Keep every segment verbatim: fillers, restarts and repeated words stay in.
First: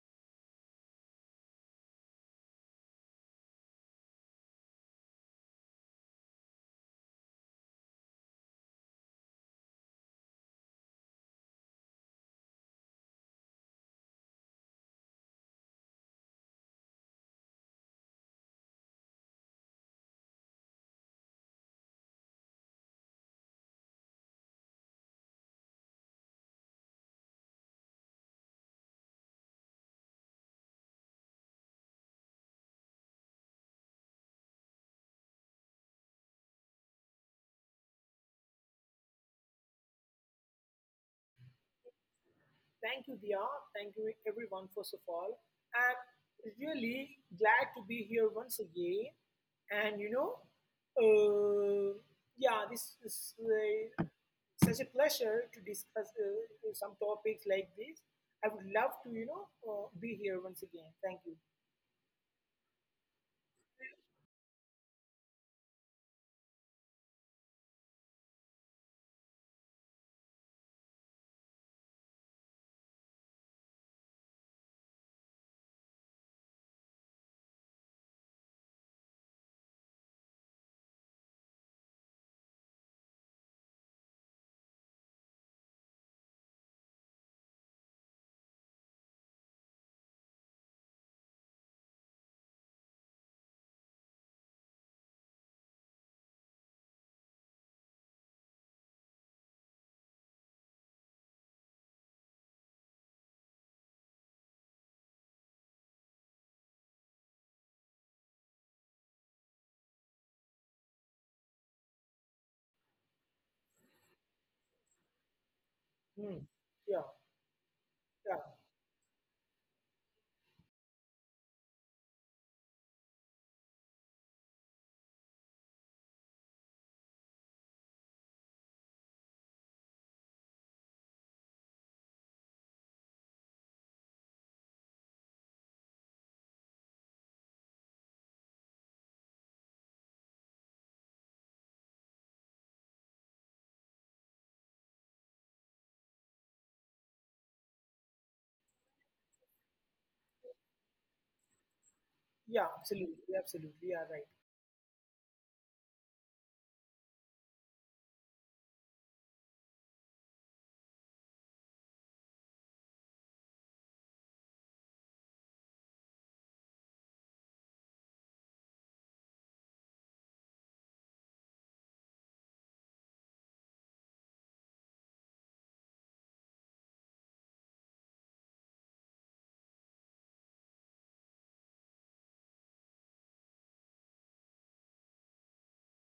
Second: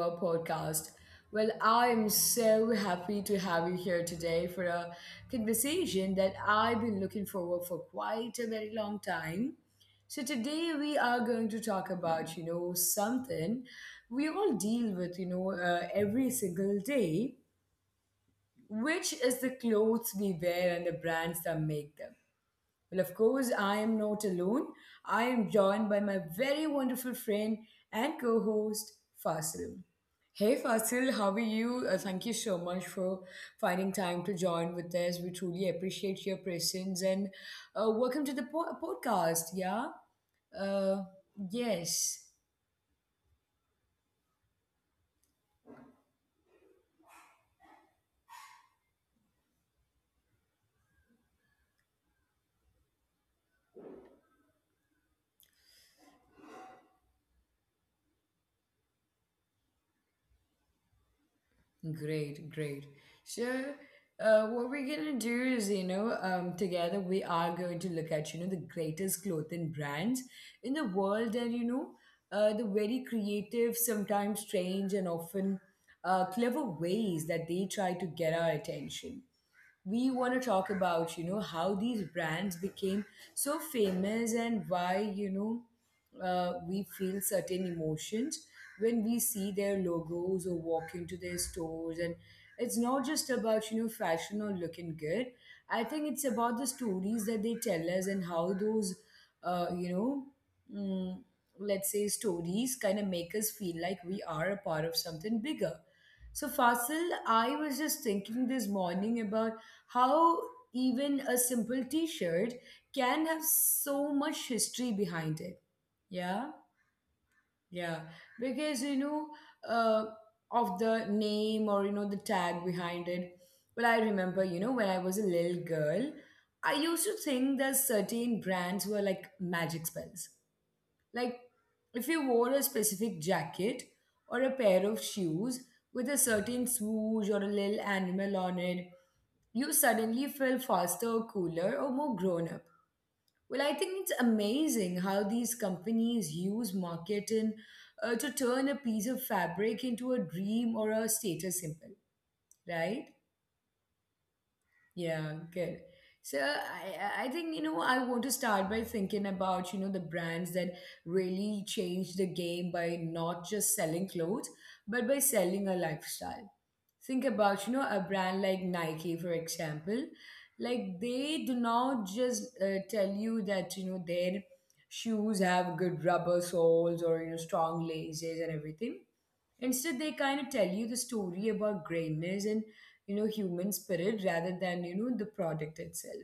our podcast. Well, I am so happy to have you here today for a conversation that I've been looking forward for quite a very long time. So today we are going to talk about, you know, something we all deal with, you know, uh, every single day, which is the clothes we wear and the brands that make them. Well, of course, I am not alone. I am joined by my very wonderful friend and co host, Fasil. Hey, Fasil, how are you? Uh, thank you so much for finding time to join with us. We truly appreciate your presence, and uh, welcome to the po- podcast. Yeah? Uh, yes. Thank you, Dia. Thank you, everyone, first of all. I'm really glad to be here once again. And you know, uh, yeah, this is uh, such a pleasure to discuss uh, some topics like this. I would love to, you know, uh, be here once again. Thank you. Great, great. So, uh, what we're gonna do is, you know, um, together we are going to look at, you know, the greatest clothing brands in the world, and, you know, uh, the very creative, sometimes strange, and often uh, clever ways that they try to get our attention. We want to talk about, you know, how these brands became so famous, and why, you know, uh, we feel certain emotions when we see their logos or walk into their stores. And it's not just about, you know, fashion or looking good. I think it's about the stories that they tell us, and how those, uh, you know, mm, let's say, stories kind of make us feel like we are a part of something bigger. So, Fasil, I was just thinking this morning about how even a simple t-shirt can have so much history behind it. Hmm. Yeah. Yeah, Yeah, yeah, because, you know, uh, of the name, or, you know, the tag behind it. Well, I remember, you know, when I was a little girl, I used to think that certain brands were like magic spells. Like, if you wore a specific jacket or a pair of shoes with a certain swoosh or a little animal on it, you suddenly feel faster, cooler, or more grown up. Well, I think it's amazing how these companies use marketing, uh, to turn a piece of fabric into a dream or a status symbol, yeah, right? absolutely, absolutely. Yeah, right. Yeah, good. So I I I think, you know, I want to start by thinking about, you know, the brands that really changed the game by not just selling clothes but by selling a lifestyle. Think about, you know, a brand like Nike, for example. Like, they do not just uh, tell you that, you know, their shoes have good rubber soles, or, you know, strong laces and everything. Instead, they kind of tell you the story about greatness and, you know, human spirit rather than, you know, the product itself.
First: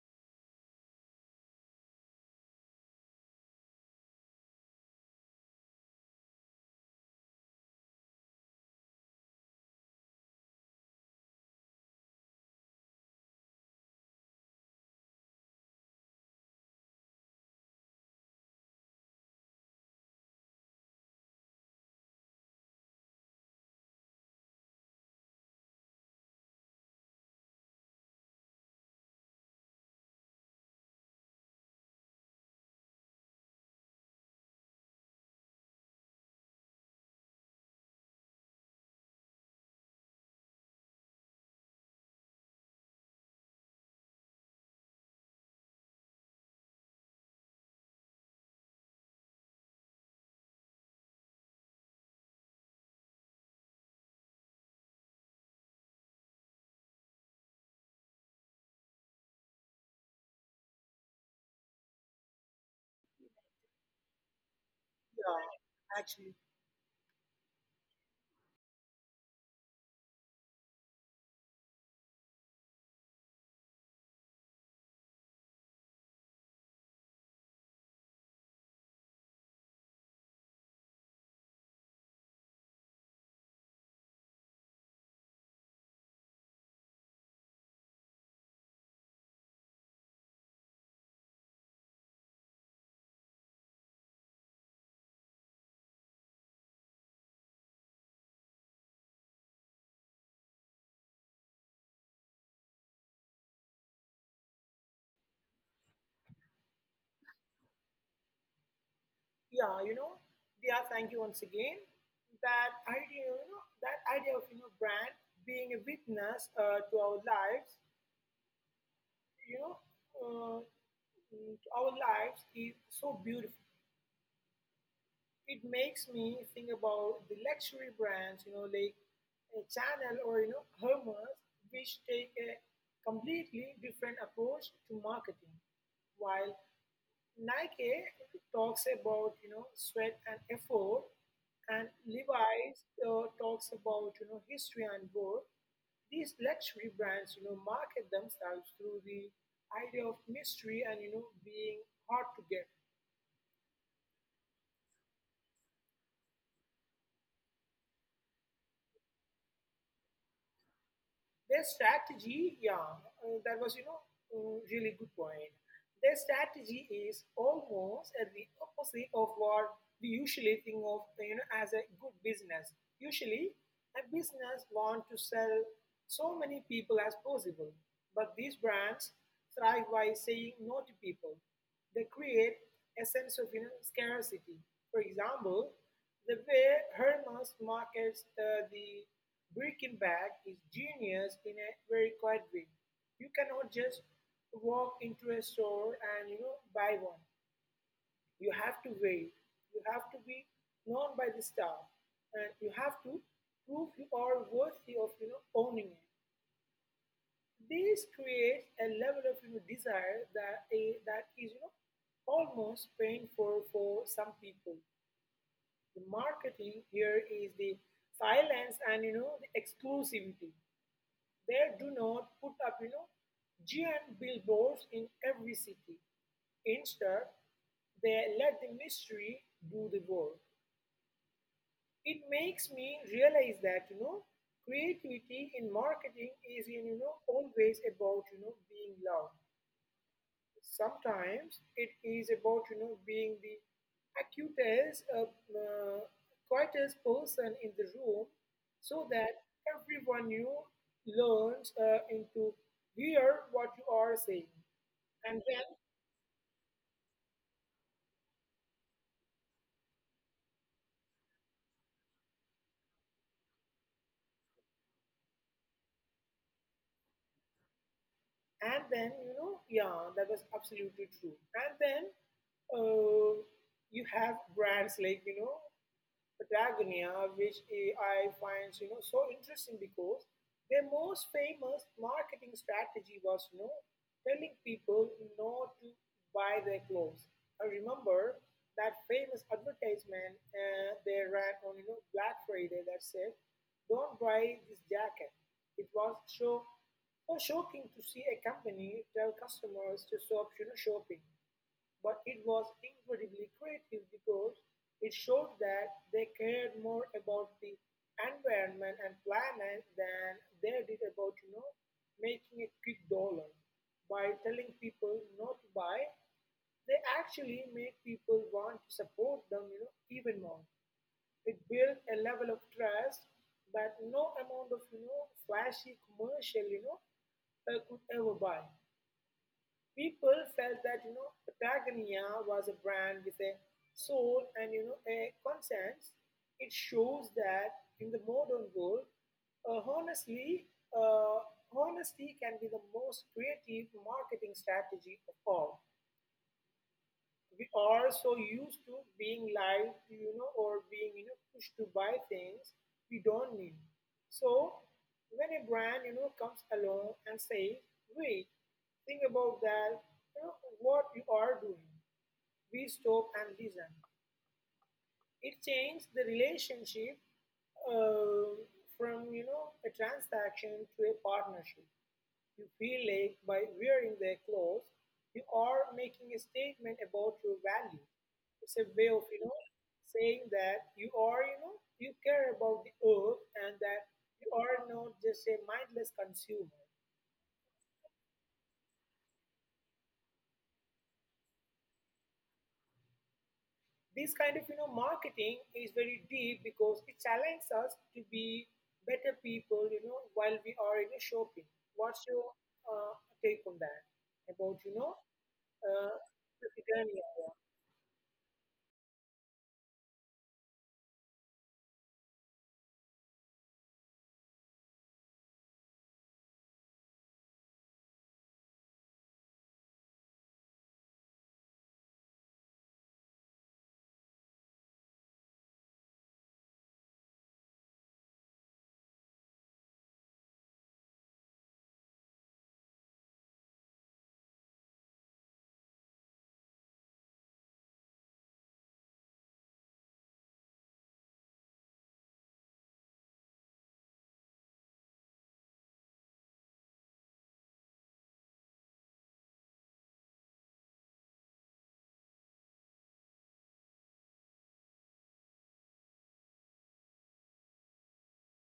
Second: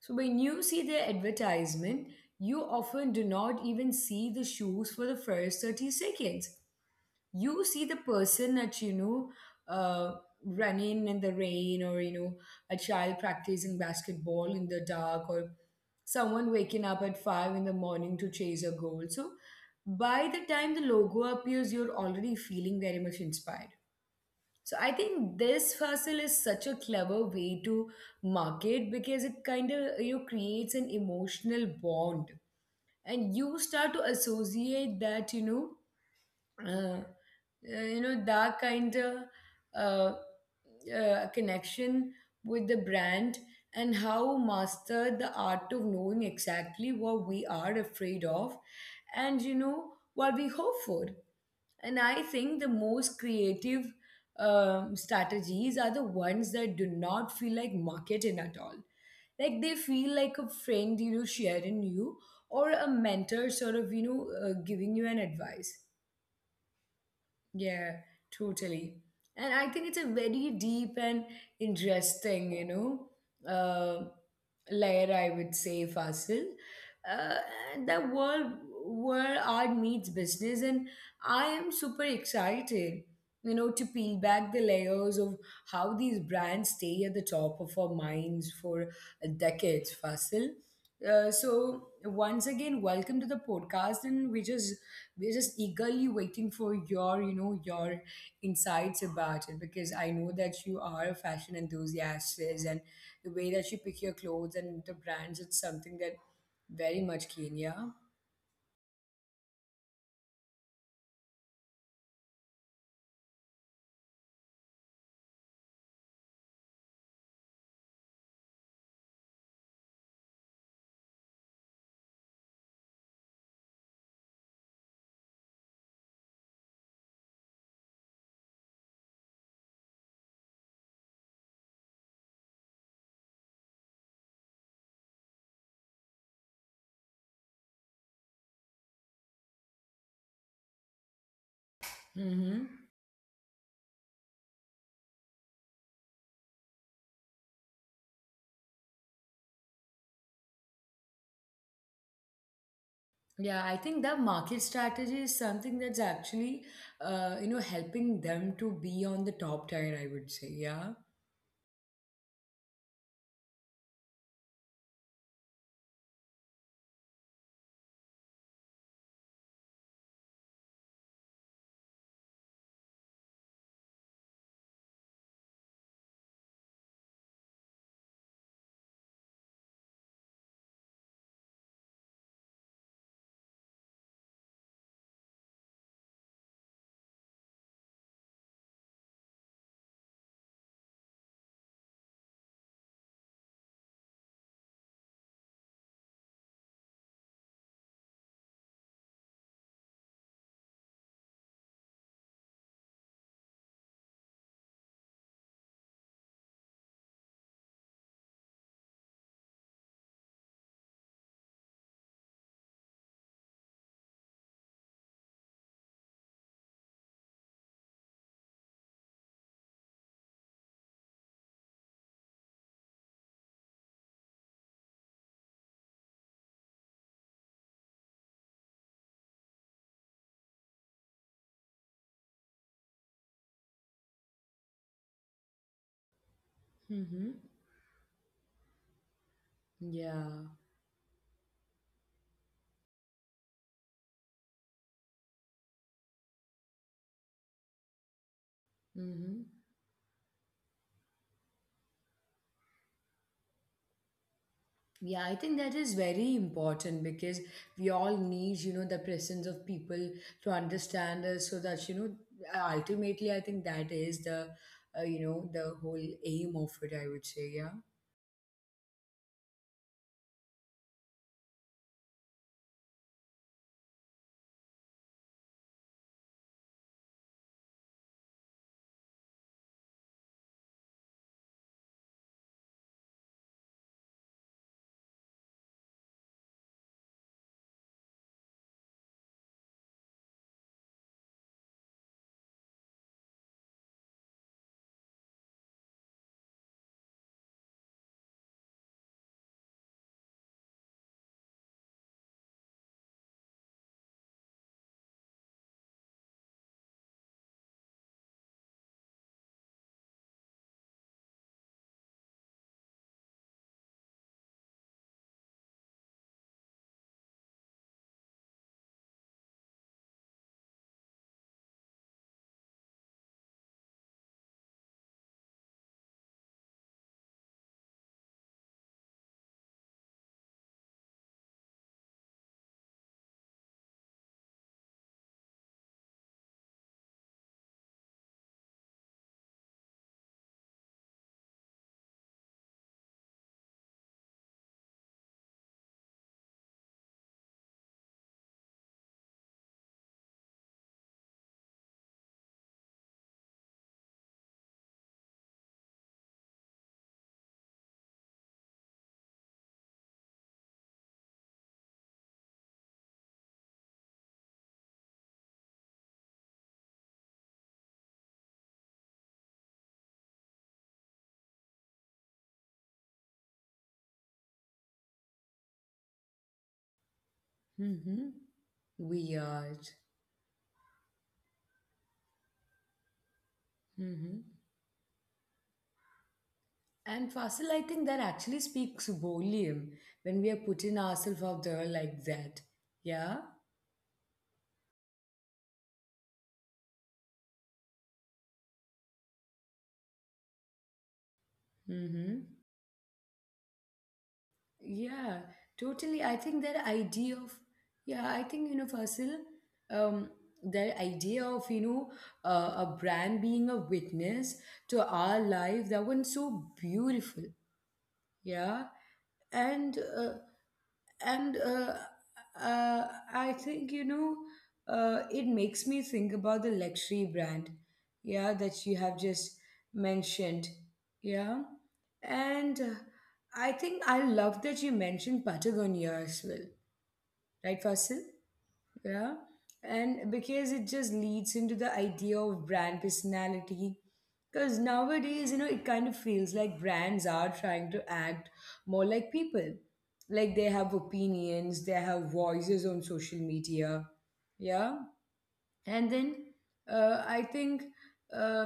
So when you see their advertisement, you often do not even see the shoes for the first thirty seconds. You see the person that, you know, uh, running in the rain, or, you know, a child practicing basketball in the dark, or someone waking up at five in the morning to chase a goal. So by the time the logo appears, you're already feeling very much inspired. So I think this hustle is such a clever way to market, because it kind of, you know, creates an emotional bond, and you start to associate that, you know, uh, uh, you know, that kind of uh, uh, connection with the brand. And how master the art of knowing exactly what we are afraid of, and, you know, what we hope for. And I think the most creative um, strategies are the ones that do not feel like marketing at all. Like, they feel like a friend, you know, sharing you, or a mentor sort of, you know, uh, giving you an Yeah, advice. actually, Yeah, totally. And I think it's a very deep and interesting, you know, uh, layer, I would say, Fasil. Uh, and the world where art meets business, and I am super excited, you know, to peel back the layers of how these brands stay at the top of our minds for decades, Fasil. Uh, so once again, welcome to the podcast, and we just we're just eagerly waiting for your, you know, your insights about it, because I know that you are a fashion enthusiast, and the way that you pick your clothes and the brands, it's something that very much keen. Yeah. yeah, you know, yeah, thank you once again. That idea, you know, that idea of you know brand being a witness uh, to our lives, you know, uh, mm, to our lives is so beautiful. It makes me think about the luxury brands, you know, like a Chanel or you know Hermes, which take a completely different approach to marketing. While Nike talks about you know sweat and effort, and Hmm. Levi's uh, talks about you know history and work. These luxury brands you know market themselves through the idea of mystery and you know being hard to get. Yeah, I think that market strategy is something that's actually, uh, you know, helping them to be on the top tier, I would say. Yeah. Their strategy, yeah, uh, that was, you know, uh, really good point. Their strategy is almost at the opposite of what we usually think of, you know, as a good business. Usually, a business want to sell so many people as possible, but these brands thrive by saying no to people. They create a sense of, you know, scarcity. For example, the way Hermes markets the the Birkenbag is genius in a very quiet way. You cannot just walk into a store and you know buy one. You have to wait. You have to be known by the staff, and you have to prove you are worthy of you know owning it. This creates a level of, you know, desire that a that is you know almost painful for some people. The marketing here is the silence and you know the exclusivity. They do not put up you know giant billboards in every city. Instead, they let the mystery do the work. It makes me realize that you know creativity in marketing is you know Mm-hmm. always about you know being loud. Yeah. Sometimes it is about you know being the acutest, uh, uh, quietest person in the room, so Mm-hmm. that everyone you learns uh, into hear what you are saying, Yeah, I and think then, that is very important, because we all need, you know, the presence of people to understand us, so that, you know, ultimately, I think that is the, uh, you know, the whole aim of it, I would say. Yeah. and then you know yeah, that was absolutely true. And then, uh, you have brands like you know Patagonia, which eh, I find you know so interesting because their most famous marketing strategy was you know telling people not to buy their clothes. I remember that famous advertisement uh, they ran on you know Black Friday that said, "Don't buy this jacket." It was so so shocking to see a company tell customers to stop you know shopping, but it was incredibly creative because it showed that they cared more about the environment and planet than they did about, you know, making a quick dollar. By telling people not to buy, they actually made people want to support them, you know, even more. It built a level of trust that no amount of, you know, flashy commercial, you know, uh, could ever buy. People felt that you know Patagonia was a brand with a soul and you know a conscience. It shows that in the modern world, uh, honestly, uh, honesty can be the most creative marketing strategy of all. We are so used to being lied to, you know, or being, you know, pushed to buy things we don't need. So when a brand, you know, comes along and says, wait, think about that, you know, what you are doing, we stop and listen. It changed the relationship um from, you know, a transaction to a partnership. You feel like by wearing their clothes, you are making a statement about your value. Mm-hmm. It's a way of, you know, Weird. saying that you are, you know, you care about the earth and that Mm-hmm. you are not just a mindless consumer. And Fasil, I think that actually speaks volume when we are putting ourselves out there like that. Yeah. This kind of, you know, marketing is very deep because it challenges us to be better people, you know, while we are, you know, shopping. What's Mm-hmm. your uh, take on that, about, you know, Yeah, uh, totally. I think the that Britannia? idea of, yeah, I think, you know, Fasil, um, that idea of, you know, uh, a brand being a witness to our life, that one's so beautiful. Yeah. And uh, and uh, uh, I think, you know, uh, it makes me think about the luxury brand, yeah, that you have just mentioned, yeah, and uh, I think I love that you mentioned Patagonia as well, right, Fasil? Yeah. And because it just leads into the idea of brand personality. Because nowadays, you know, it kind of feels like brands are trying to act more like people. Like, they have opinions, they have voices on social media. Yeah. And then uh, I think uh,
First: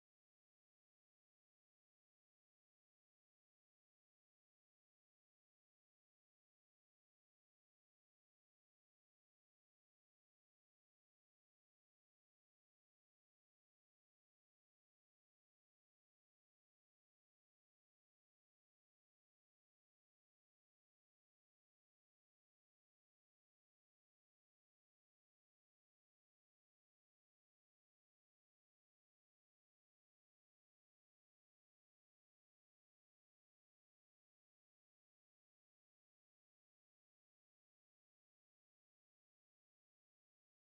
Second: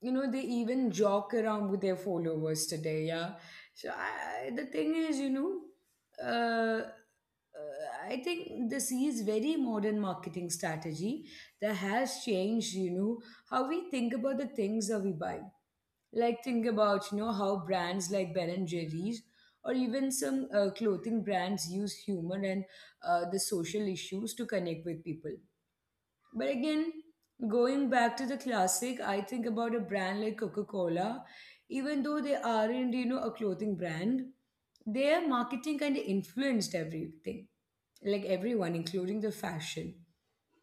you know, they even joke around with their followers today. Yeah. So I, I- the thing is, you know, uh, uh, I think this is very modern marketing strategy that has changed, you know, how we think about the things that we buy. Like, think about, you know, how brands like Ben and Jerry's or even some uh, clothing brands use humor and uh, the social issues to connect with people. But again, going back to the classic, I think about a brand like Coca Cola. Even though they aren't, you know, a clothing brand, their marketing kind of influenced everything, like everyone, including the fashion,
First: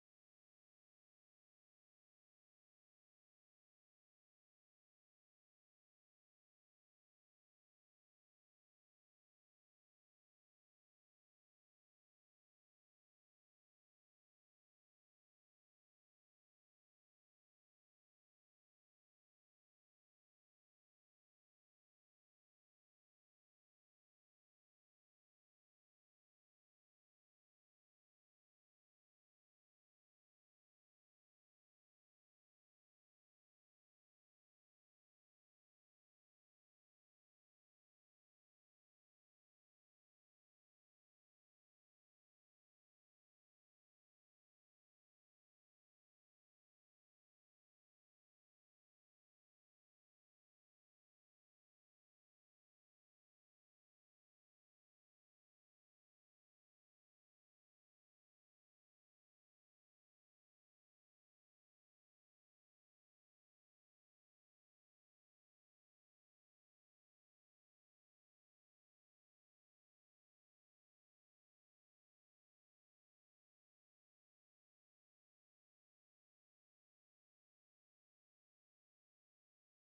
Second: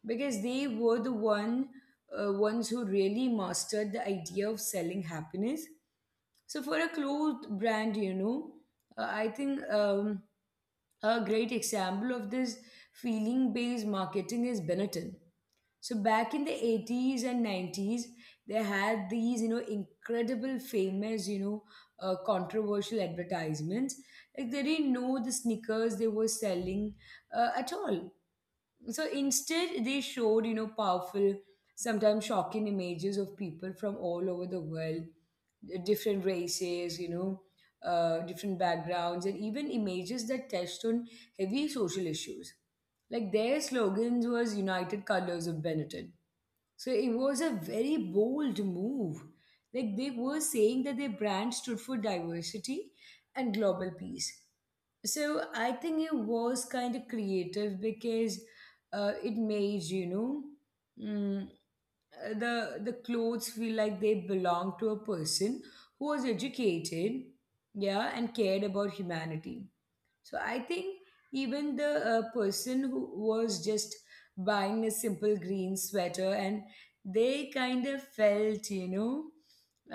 because they were the one uh, ones who really mastered the idea of selling happiness. So for a cloth brand, you know, uh, I think um, a great example of this feeling-based marketing is Benetton. So back in the eighties and nineties, they had these, you know, incredible famous, you know, uh, controversial advertisements. Like, they didn't know the sneakers they were selling uh, at all. So instead, they showed, you know, powerful, sometimes shocking images of people from all over the world, uh, different races, you know, uh, different backgrounds, and even images that touched on heavy social issues. Like, their slogans was United Colors of Benetton, so it was a very bold move. Like, they were saying that their brand stood for diversity and global peace. So I think it was kind of creative, because uh, it made, you know, mm, the the clothes feel like they belong to a person who was educated, yeah, and cared about humanity. So I think even the uh, person who was just buying a simple green sweater, and they kind of felt, you know,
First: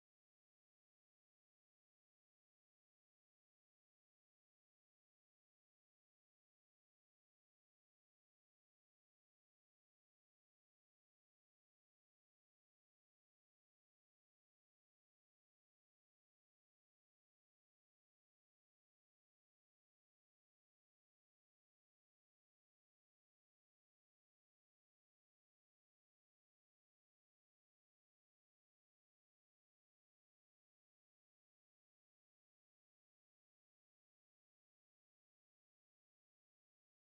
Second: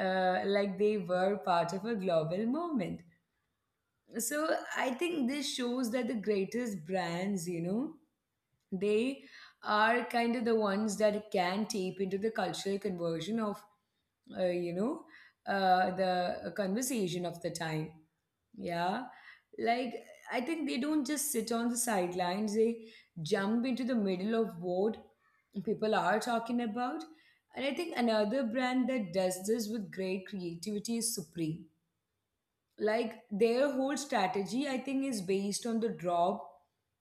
uh, like they were part of a global movement. So I think this shows that the greatest brands, you know, they are kind of the ones that can tap into the cultural conversion of, uh, you know, uh, the conversation of the time. Yeah. Like, I think they don't just sit on the sidelines, they jump into the middle of what people are talking about. And I think another brand that does this with great creativity is Supreme. Like, their whole strategy, I think, is based on the drop,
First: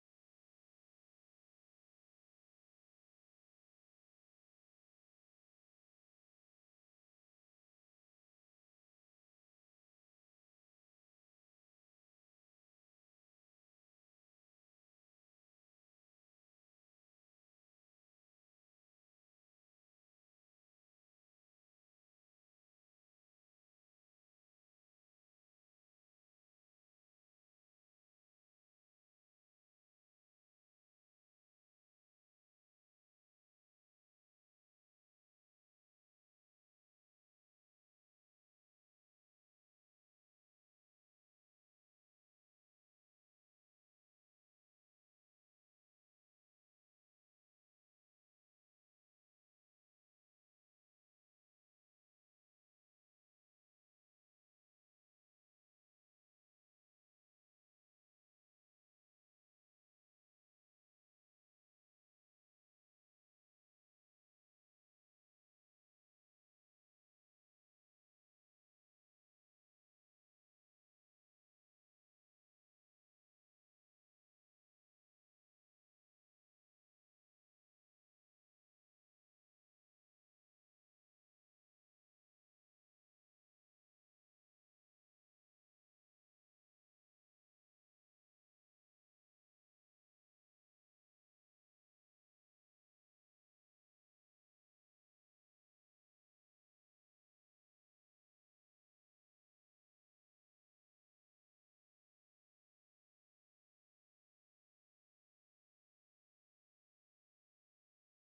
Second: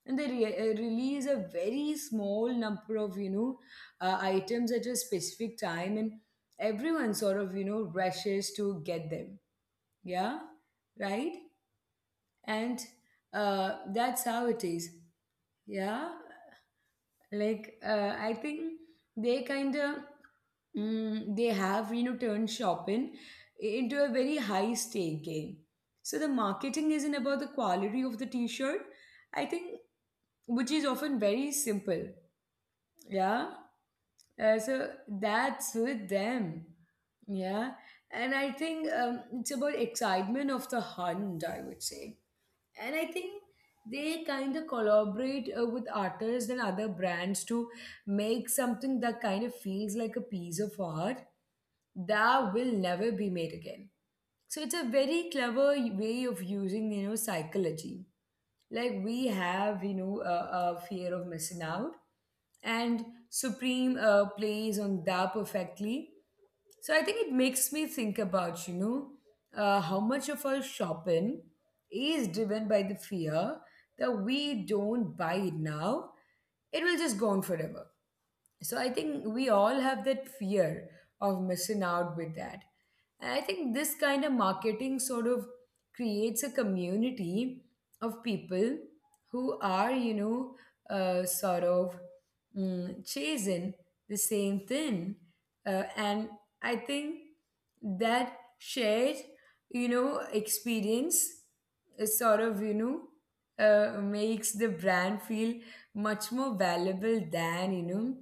and they re- uh, release a very small number of, you know, uh, items at a specific time, and everyone sort of, you know, rushes to get them. Yeah, right. And uh, that's how it is. Yeah. Like, uh, I think they kind of, mm, they have, you know, turned shopping into a very high stake game. So the marketing isn't about the quality of the t-shirt, I think, which is often very simple. Yeah. Uh, so that's with them. Yeah. And I think, um, it's about excitement of the hunt, I would say. And I think they kind of collaborate uh, with artists and other brands to make something that kind of feels like a piece of art that will never be made again. So it's a very clever way of using, you know, psychology. Like, we have, you know, a, a fear of missing out, and Supreme uh, plays on that perfectly. So I think it makes me think about, you know, uh, how much of our shopping is driven by the fear that we don't buy it now, it will just go on forever. So I think we all have that fear of missing out with that. And I think this kind of marketing sort of creates a community of people who are, you know, uh, sort of mm, chasing the same thing. Uh, and I think that shared, you know, experience is sort of, you know, uh, makes the brand feel much more valuable than, you know,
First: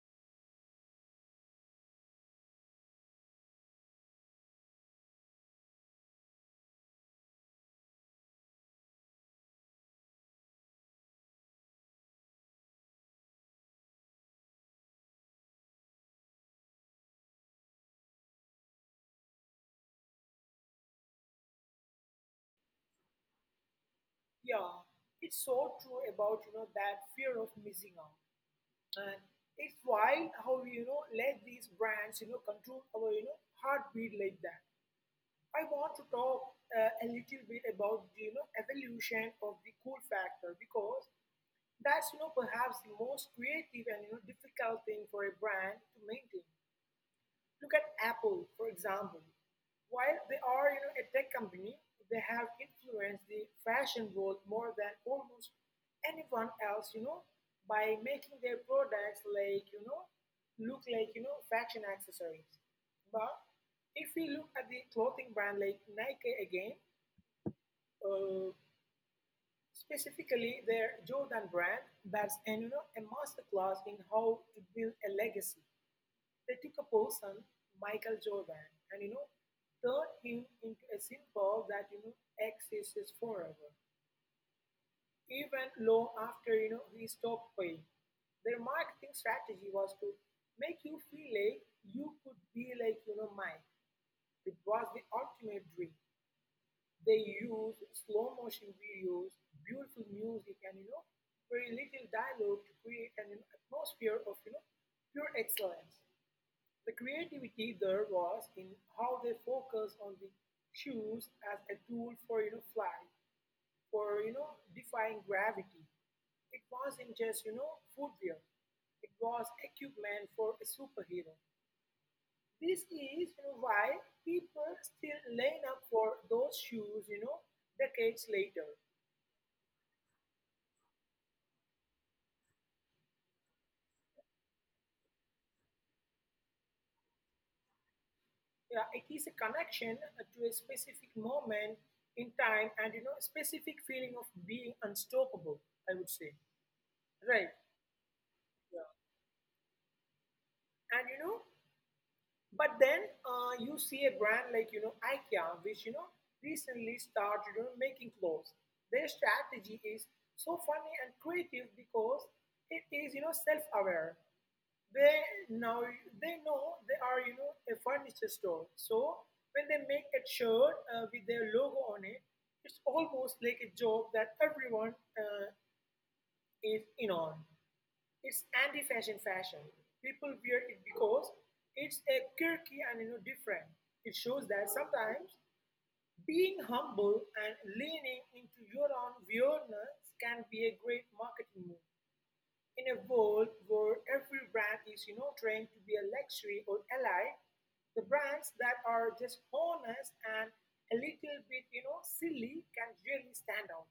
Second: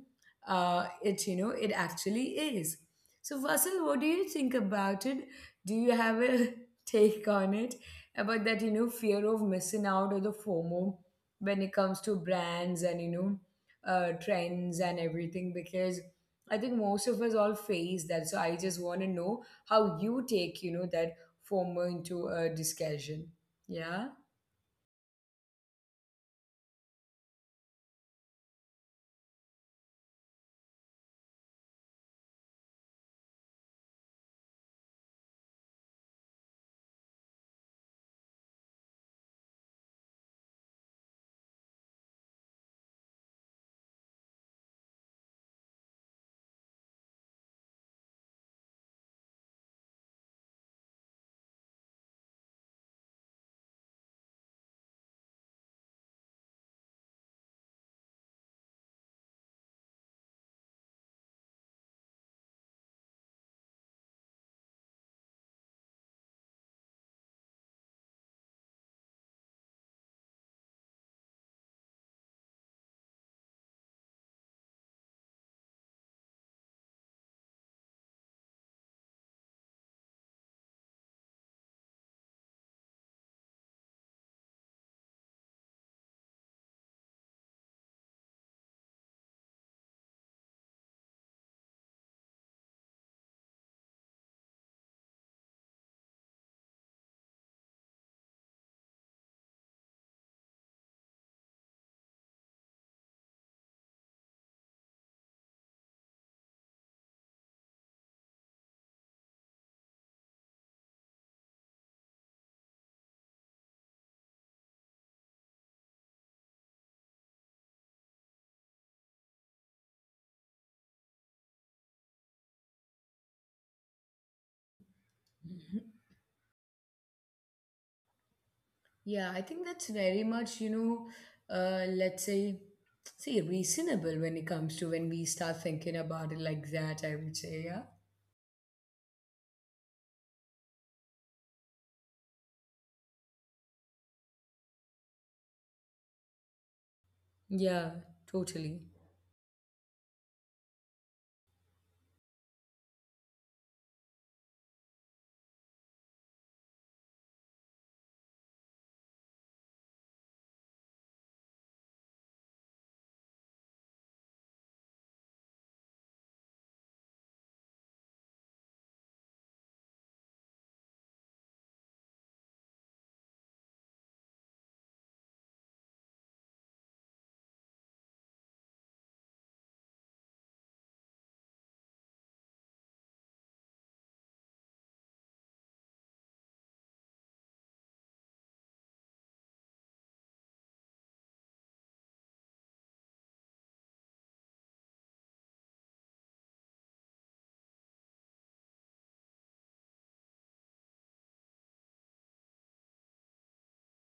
uh, it you know it actually is. So Vasil, what do you think about it? Do you have a take on it about that you know fear of missing out or the FOMO when it comes to brands and you know uh, trends and everything? Because I think most of us all face that. So I just want to know how you take you know that FOMO into a discussion. Yeah. Yeah, it's so true about you know that fear of missing out, and it's wild how we you know let these brands you know control our you know heartbeat like that. I want to talk uh, a little bit about the, you know evolution of the cool factor because that's you know perhaps the most creative and you know difficult thing for a brand to maintain. Look at Apple, for example. While they are you know, a tech company, they have influenced the fashion world more than almost anyone else, you know, by making their products like, you know, look like, you know, fashion accessories. But if we look at the clothing brand like Nike again, uh, specifically their Jordan brand, that's an, you know, a masterclass in how to build a legacy. They took a person, Michael Jordan, and you know, turned him into a symbol that you know exists forever, even long after you know he stopped playing. Their marketing strategy was to make you feel like you could be like you know Mike. It was the ultimate dream. They used slow motion videos, beautiful music, and you know very little dialogue to create an atmosphere of you know pure excellence. The creativity there was in how they focused on the shoes as a tool for you know flight, for you know defying gravity. It wasn't just you know footwear; it was equipment for a superhero. This is you know, why people still line up for those shoes, you know, decades later. Yeah, I think that's very much, you know, uh, let's say, see, reasonable when it comes to when we start thinking about it like that, I would say, yeah. Yeah, it is a connection to a specific moment in time and you know specific feeling of being unstoppable. I would say, right? Yeah, totally. Yeah. And you know but then, uh, you see a brand like you know IKEA, which you know recently started, you know, making clothes. Their strategy is so funny and creative because it is you know self-aware. They now they know they are you know a furniture store, so when they make a shirt uh, with their logo on it, it's almost like a joke that everyone uh, is in on. It's anti-fashion fashion. People wear it because it's a quirky and you know different. It shows that sometimes being humble and leaning into your own weirdness can be a great marketing move. In a world where every brand is you know trained to be a luxury or elite, the brands that are just honest and a little bit you know silly can really stand out.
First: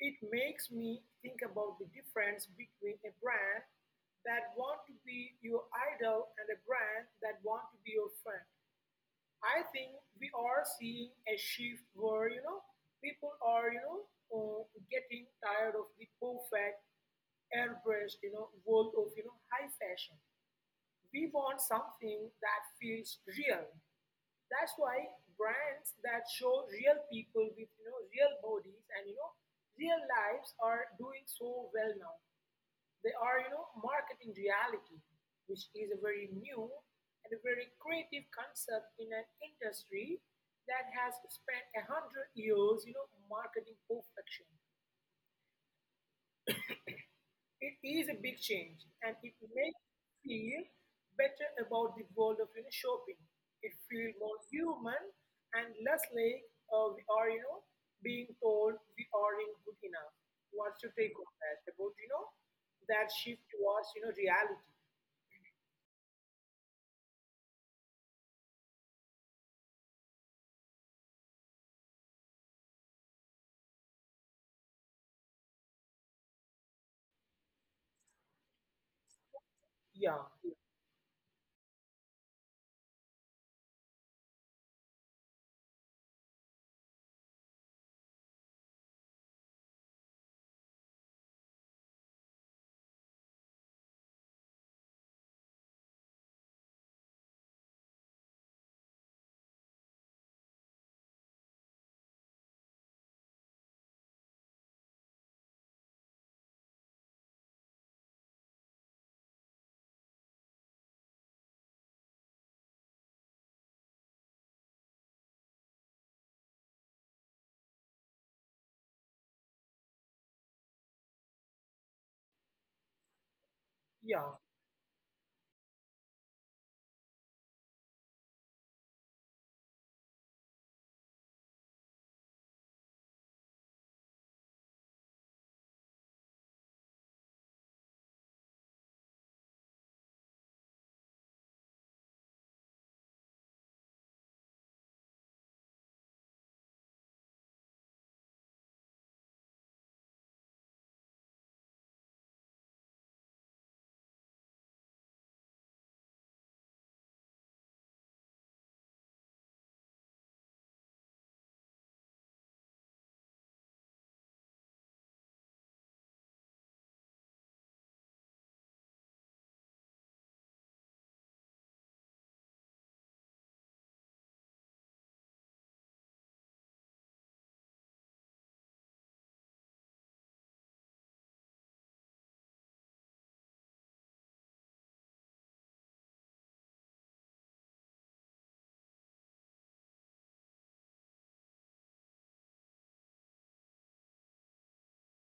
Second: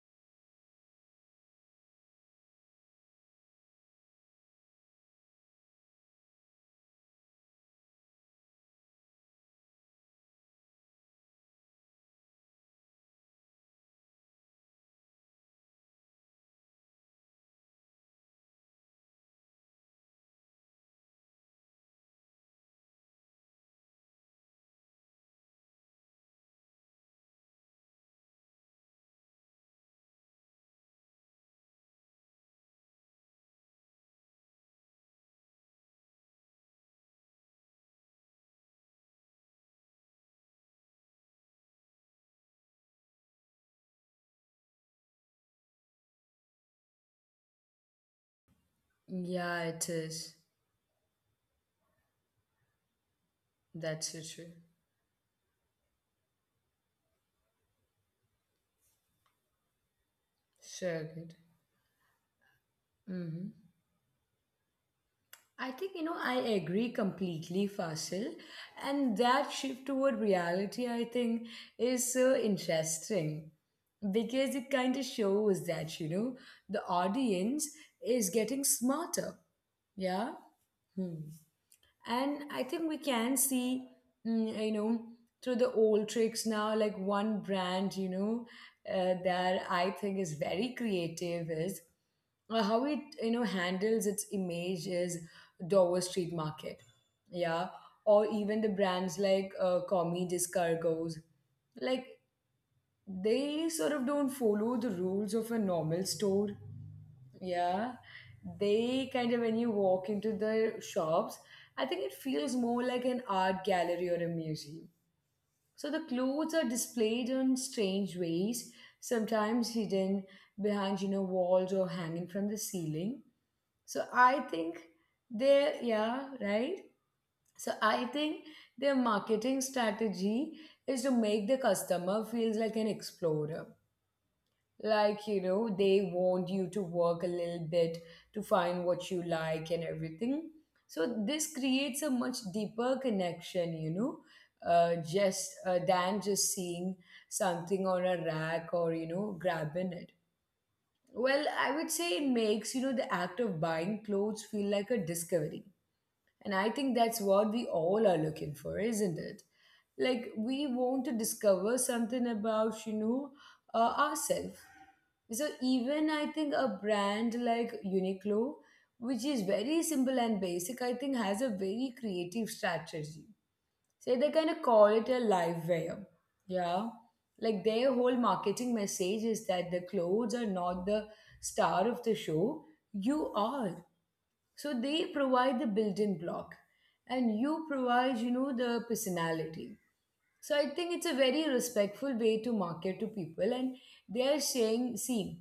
It makes me think about the difference between a brand that want to be your idol and a brand that want to be your friend. I think we are seeing a shift where you know people are you know uh, getting tired of the perfect airbrushed you know world of you know high fashion. We want something that feels real. That's why brands that show real people with you know real bodies and you know real lives are doing so well now. They are you know marketing reality, which is a very new and a very creative concept in an industry that has spent a hundred years you know marketing perfection. It is a big change and it Yeah, makes it is. feel better about the world of, you know, shopping. It feels That's so more true. human and less like uh, we are, you know, being told we aren't good enough. What's your So take on good. that? About, you know, that shift Mm-hmm. towards, you know, reality. I think, you know, I agree completely, Fasil. And that shift toward reality, I think, is so interesting because it kind of shows that, you know, the audience is getting smarter. Yeah, Yeah. Hmm. And I think we can see, mm, you know, through the old tricks now, like one brand, you know, uh, that I think is very creative is uh, how it, you know, handles its image is Dover Street Market. Yeah. Or even the brands like uh, Comi Descargos. Like they sort of don't follow the rules of a normal store. Yeah, they kind of when you walk into the shops, I think it feels more like an art gallery or a museum. So the clothes are displayed in strange ways, sometimes hidden behind, you know, walls or hanging from the ceiling. So yeah, I think they're, yeah, right? So I think their marketing strategy is to make the customer feels like an explorer like you know they want you to work a little bit to find what you like and everything, so this creates a much deeper connection, you know uh, just uh, than just seeing something on a rack or you know grabbing it. Well, I would say it makes you know the act of buying clothes feel like a discovery. And I think that's what we all are looking for, isn't it? Like we want to discover something about, you know, uh, ourselves. So even I think a brand like Uniqlo, which is very simple and basic, I think has a very creative strategy. So they kind of call it a live wear. Yeah. Like their whole marketing message is that the clothes are not the star of the show. You are. So they provide the building block and you provide, you know, the personality. So I think it's a very respectful way to market to people, and they are saying, see,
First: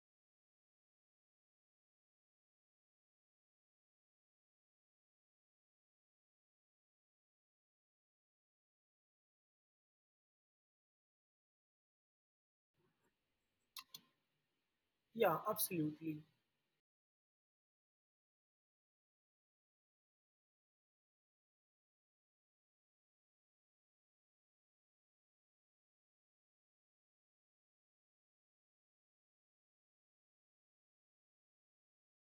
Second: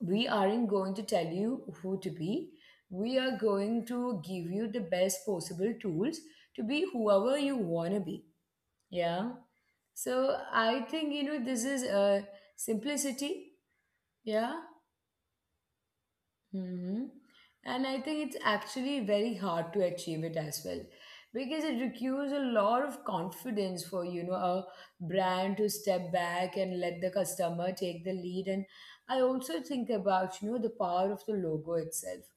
we aren't going to tell you who to be. We are going to give you the best possible tools to be whoever you want to be. Yeah. So I think, you know, this is a simplicity. Yeah. yeah, absolutely. Hmm. And I think it's actually very hard to achieve it as well because it requires a lot of confidence for you know a brand to step back and let the customer take the lead. And I also think about you know the power of the logo itself.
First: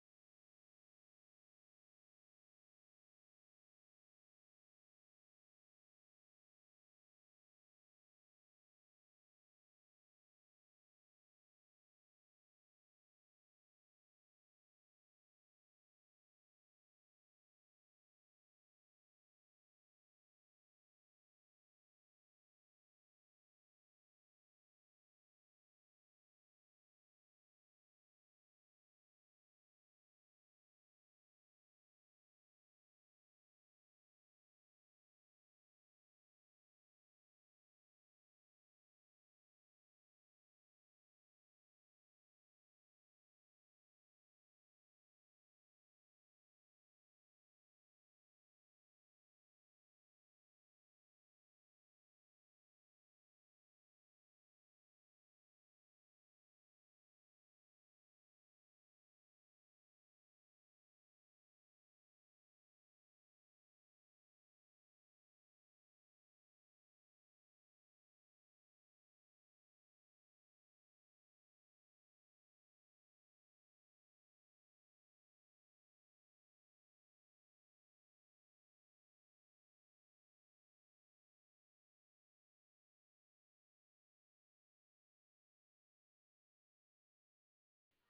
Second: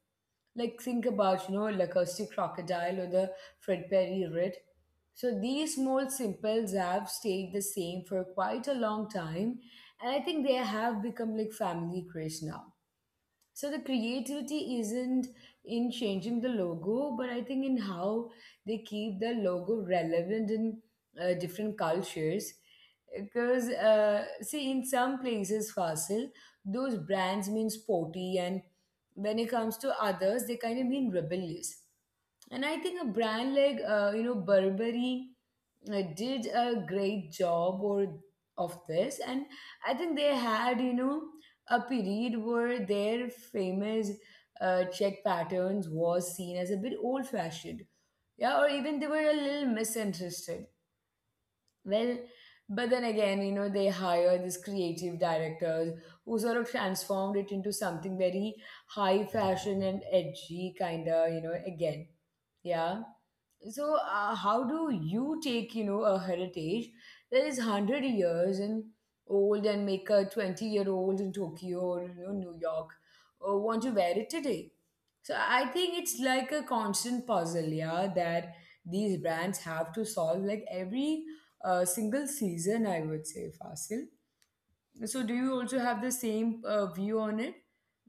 Like think about you know Lacoste crocodile or the Fred Perry red. So these small simples have stayed the same for quite a long time, and I think they have become like family craze now, so the creativity isn't in changing the logo, but I think in how they keep the logo relevant in uh, different cultures. Because uh, see, in some places, Fasil, those brands mean sporty, and when it comes to others, they kind of mean rebellious. And I think a brand like uh, you know Burberry uh, did a great job or of this, and I think they had you know a period where their famous uh, check patterns was seen as a bit old fashioned, yeah, or even they were a little misinterested, well, but then again, you know they hired these creative directors who sort of transformed it into something very high fashion and edgy kind of, you know again, yeah. So, uh, how do you take, you know, a heritage that is one hundred years and old, and make a twenty-year-old in Tokyo or, you know, New York uh, want to wear it today? So, I think it's like a constant puzzle, yeah, that these brands have to solve like every uh, single season, I would say, Fasil. So, do you also have the same uh, view on it?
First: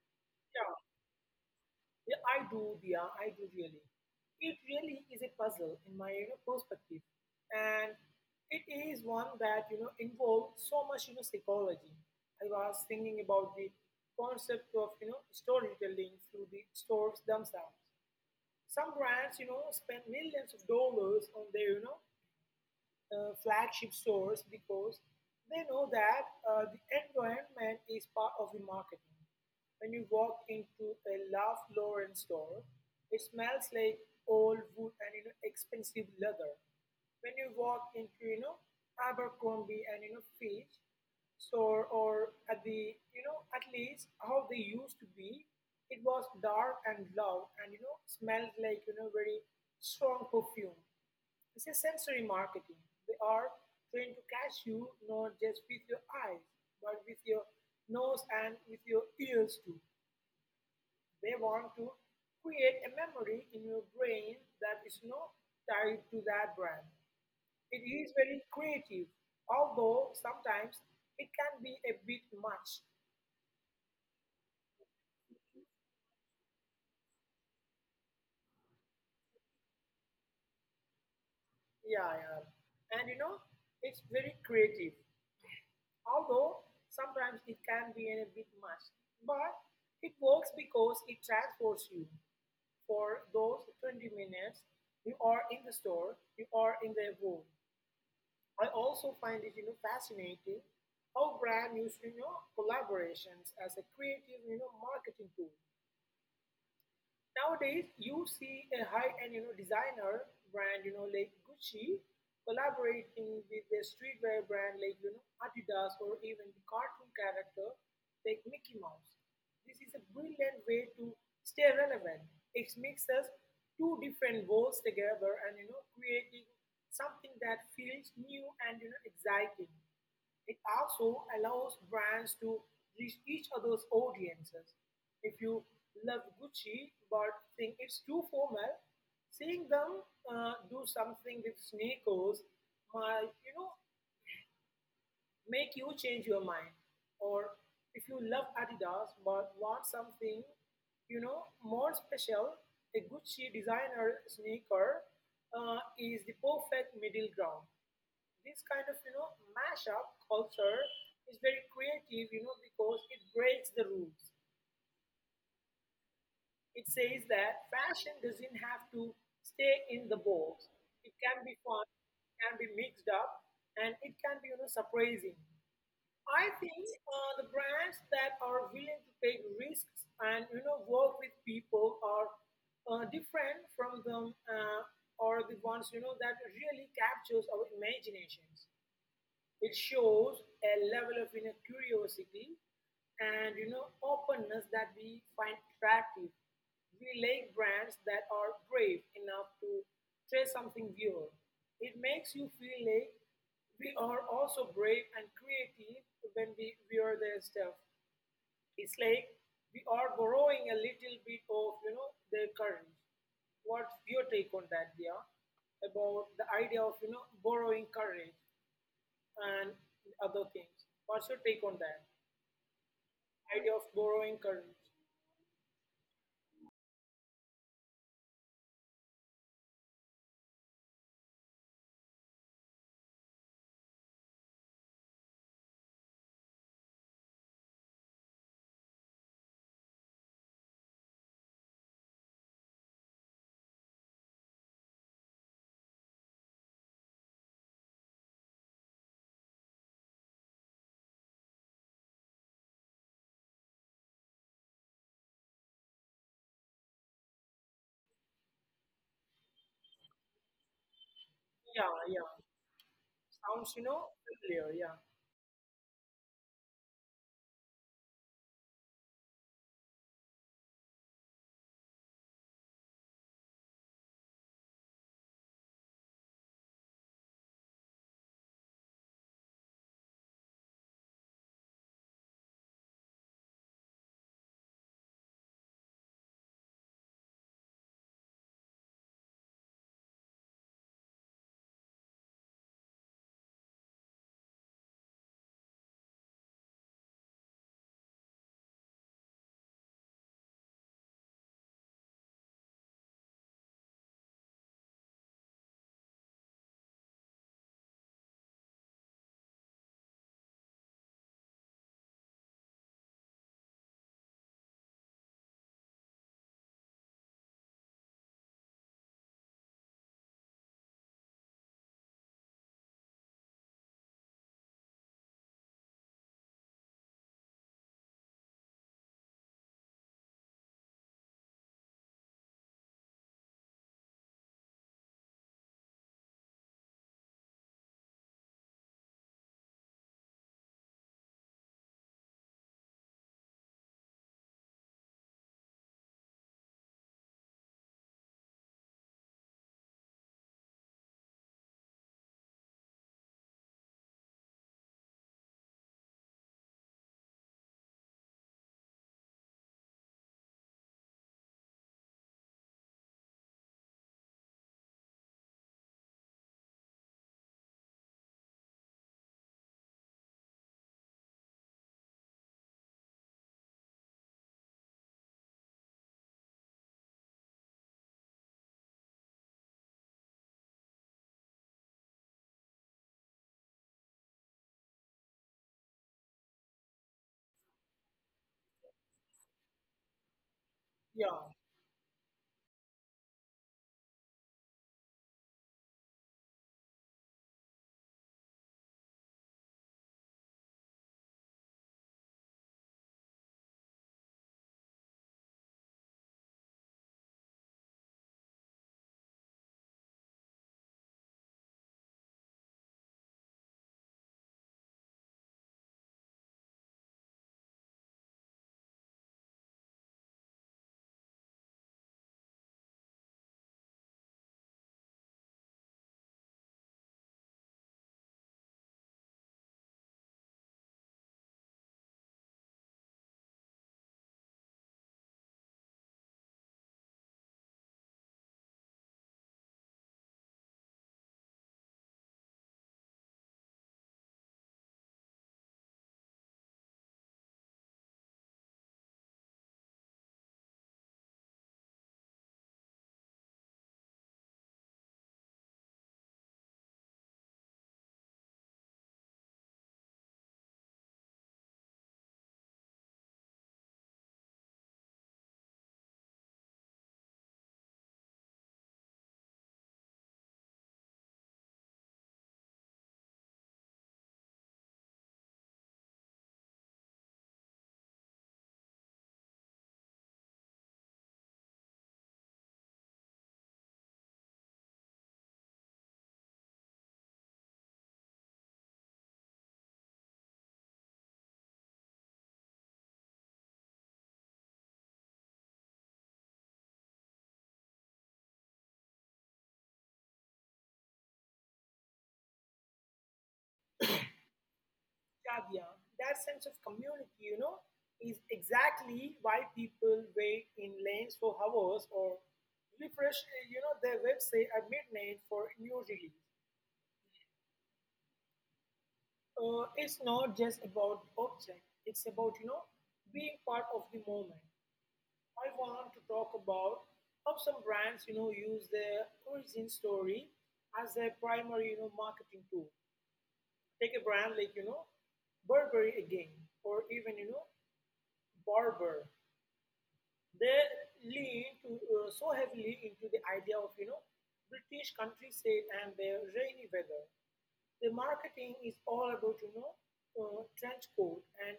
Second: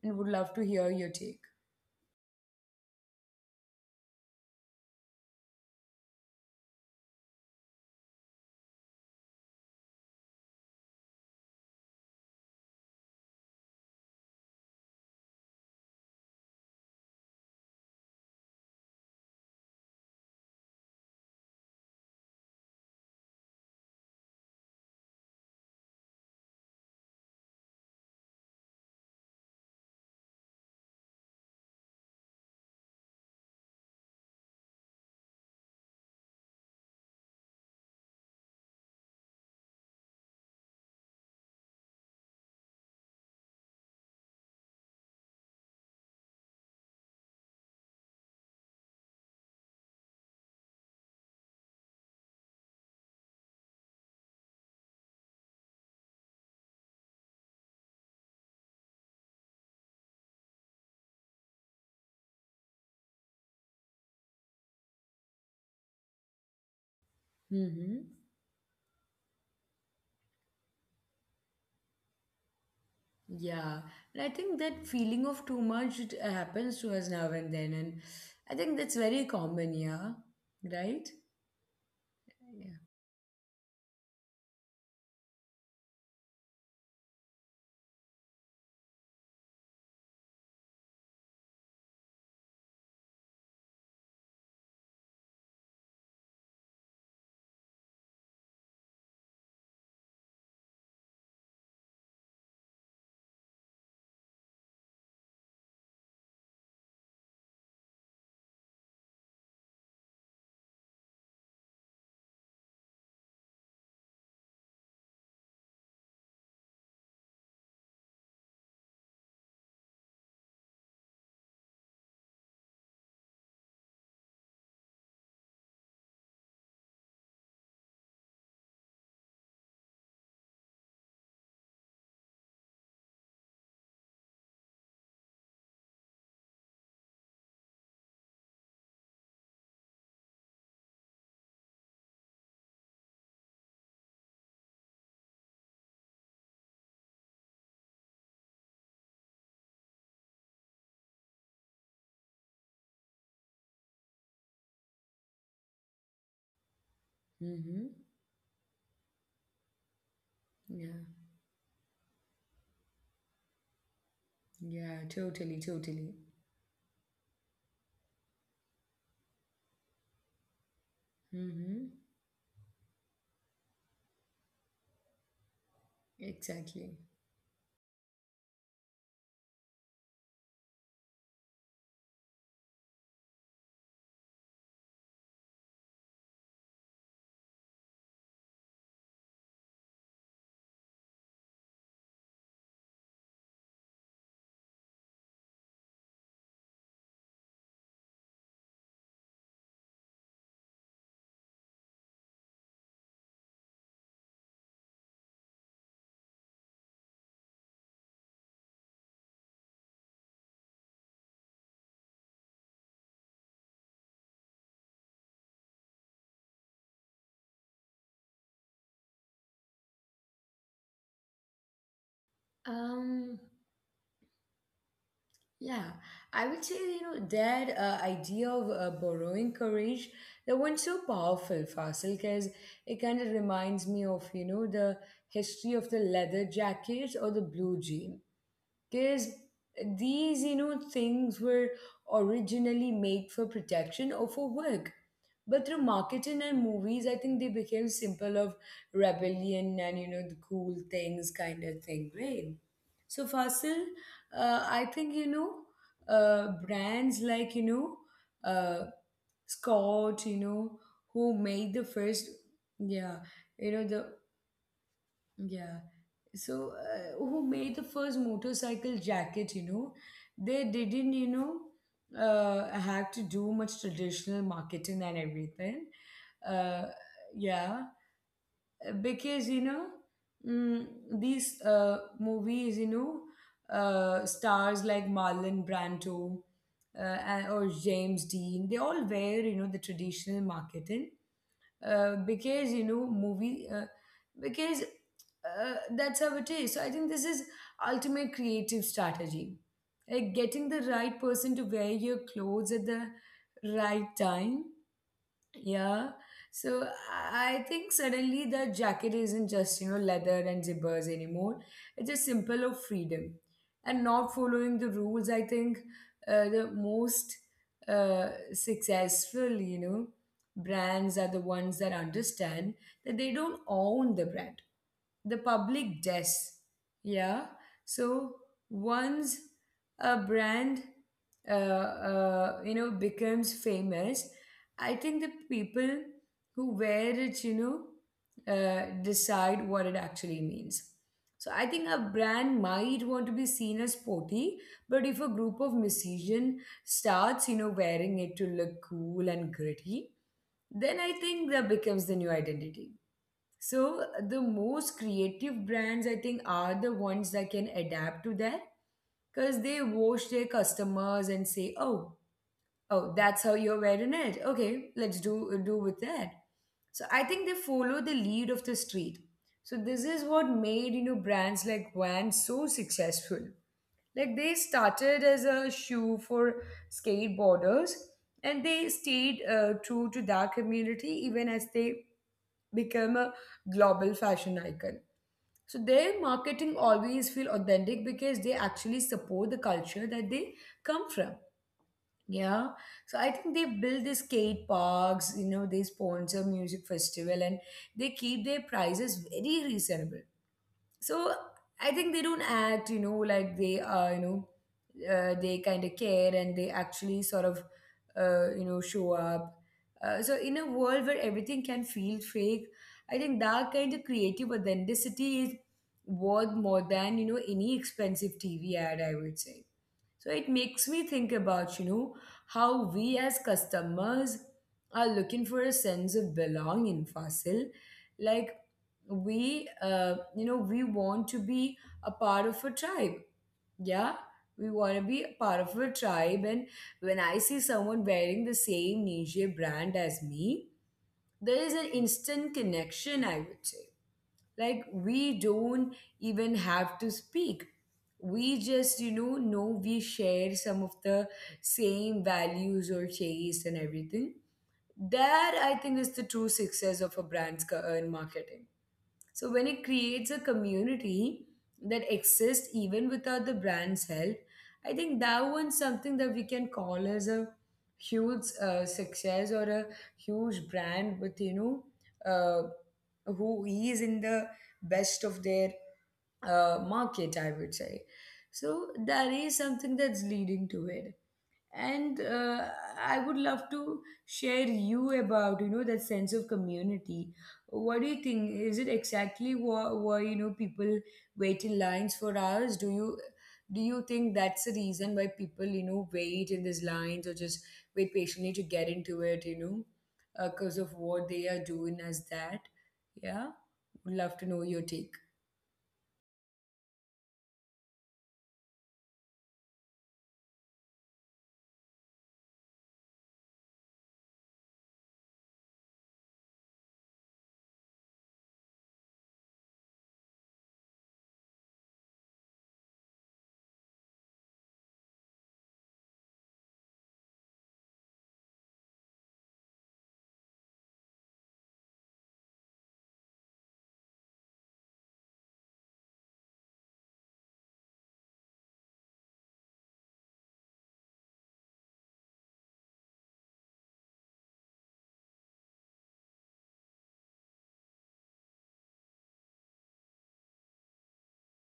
And would love to hear your take. Yeah, I do, Dia. I do really. It really is a puzzle in my, you know, perspective, and it is one that you know involves so much you know psychology. I was thinking about the concept of you know storytelling through the stores themselves. Some brands, you know, spend millions of dollars on their you know uh, flagship stores because they know that uh, the environment is part of the marketing. When you walk into a Ralph Lauren store, it smells like old wood and you know expensive leather. When you walk into you know Abercrombie and you know Fitch store, or at the you know at least how they used to be, it was dark and loud and you know smelled like you know very strong perfume. It's a sensory marketing. They are trying to catch you not just with your eyes, but with your nose and with your ears too. They want to create a memory in your brain that is not tied to that brand. It is Mm-hmm. very creative, although sometimes it can be a bit much. Yeah, and I think that feeling of too much it happens to us now and then, and I think that's very common, yeah, right? Yeah, Yeah. yeah. And you know, it's very creative, although sometimes it can be a bit much. But it works because it transports you. For those twenty minutes you are in the store, you are in their room. I also find it you know fascinating how brand use you know collaborations as a creative you know marketing tool. Nowadays, you see a high-end, you know, designer brand, you know, like Gucci, collaborating with a streetwear brand like, you know, Adidas, or even the cartoon character like Mickey Mouse. This is a brilliant way to stay relevant. It mixes two different worlds together and, you know, creating something that feels new and, you know, exciting. It also allows brands to reach each other's audiences. If you love Gucci but think it's too formal, seeing them uh, do something with sneakers might, you know, make you change your mind. Or if you love Adidas but want something, you know, more special, a Gucci designer sneaker uh, is the perfect middle ground. Mm-hmm. This kind of you know mashup culture Yeah. is very creative, you know because it breaks the rules. Yeah, totally, totally. It says that fashion doesn't have to stay in the box. It can be fun, Mm-hmm. it can be mixed up, and it can be you know surprising. I think Exactly. uh, the brands that are willing to take risks and you know work with people are uh, different from them, uh, or the ones you know that really captures our imaginations. It shows a level of inner curiosity and you know openness that we find attractive. We like brands that are brave enough to try something weird. It makes you feel like we are also brave and creative when we wear their stuff. It's like we are borrowing a little bit of you know their courage. What's your take on that, Dia? About the idea of you know borrowing courage? And other things. What's your take on that? Um, Idea of borrowing current. yeah, I would say, you know, that uh, idea of uh, borrowing courage, that one's so powerful, Fasil, because it kind of reminds me of, you know, the history of the leather jacket or the blue jean, because these you know things were originally made for protection or for work, but through marketing and movies, I think they became symbol of rebellion and you know the cool things kind of thing, right? So Fasil, uh, I think you know uh, brands like you know uh, Scott, you know, who made Yeah, the first, yeah. yeah, Sounds, you you know, know, the familiar. Yeah, yeah. So, uh, who made the first motorcycle jacket, you know? They didn't, you know, uh, have to do much traditional marketing and everything. Uh, yeah. Because, you know, mm, these uh, movies, you know, uh, stars like Marlon Brando uh, and- or James Dean, they all wear, you know, the traditional marketing, uh, because you know movie uh, because uh, that's how it is. So I think this is ultimate creative strategy, like getting the right person to wear your clothes at the right time. Yeah. So I I think suddenly the jacket isn't just, you know, leather and zippers anymore. It's a symbol of freedom. And not following the rules, I think uh, the most uh, successful, you know, brands are the ones that understand that they don't own the brand. The public does. Yeah. So once a brand uh, uh, you know becomes famous, I think the people who wear it, you know, uh, decide what it actually means. So I think a brand might want to be seen as sporty, but if a group of musicians starts, you know, wearing it to look cool and gritty, then I think that becomes the new identity. So the most creative brands, I think, are the ones that can adapt to that, because they watch their customers and say, oh, oh, that's how you're wearing it. Okay, let's do do with that. So I think they follow the lead of the street. So this is what made you know brands like Vans so successful. Like they started as a shoe for skateboarders, and they stayed uh, true to that community even as they become a global fashion icon. So their marketing always feel authentic because they actually support the culture that they come yeah, from. Yeah. So I think they build these skate parks, you know, they sponsor music festival, and they keep their prices very reasonable. So I think they don't act, you know, like they are, you know, uh, they kind of care and they actually sort of, uh, you know, show up. Uh, so in a world where everything can feel fake, I think that kind of creative authenticity is worth more than, you know, any expensive T V ad, I would say. So it makes me think about, you know, how we as customers are looking for a sense of belonging, Fasil. Like we, uh, you know, we want to be a part of a tribe. Yeah, we want to be a part of a tribe. And when I see someone wearing the same niche brand as me, there is an instant connection, I would say, like, we don't even have to speak. We just, you know, know we share some of the same values or taste and everything. That, I think, is the true success of a brand's ca- uh, in marketing. So when it creates a community that exists even without the brand's help, I think that one's something that we can call as a huge uh, success or a huge brand with you know uh, who is in the best of their uh, market. I would say. So that is something that's leading to it and uh, I would love to share you about you know that sense of community. What do you think, is it exactly why, why you know people wait in lines for hours? Do you do you think that's the reason why people, you know, wait in these lines, or just wait patiently to get into it, you know, because of what they are doing as that? Yeah, would love to know your take. yeah, yeah. That sense of community, you know, is exactly why people wait in lanes for hours or refresh, uh, you know, their website at midnight for new release. Uh, it's not just about object. It's about, you know, being part of the moment. I want to talk about how some brands, you know, use their origin story as their primary, you know, marketing tool. Take a brand like, you know, Burberry again, or even, you know, Barber. They lean to, uh, so heavily into the idea of, you know, British countryside and their rainy weather. The marketing is all about, you know, uh, trench coat and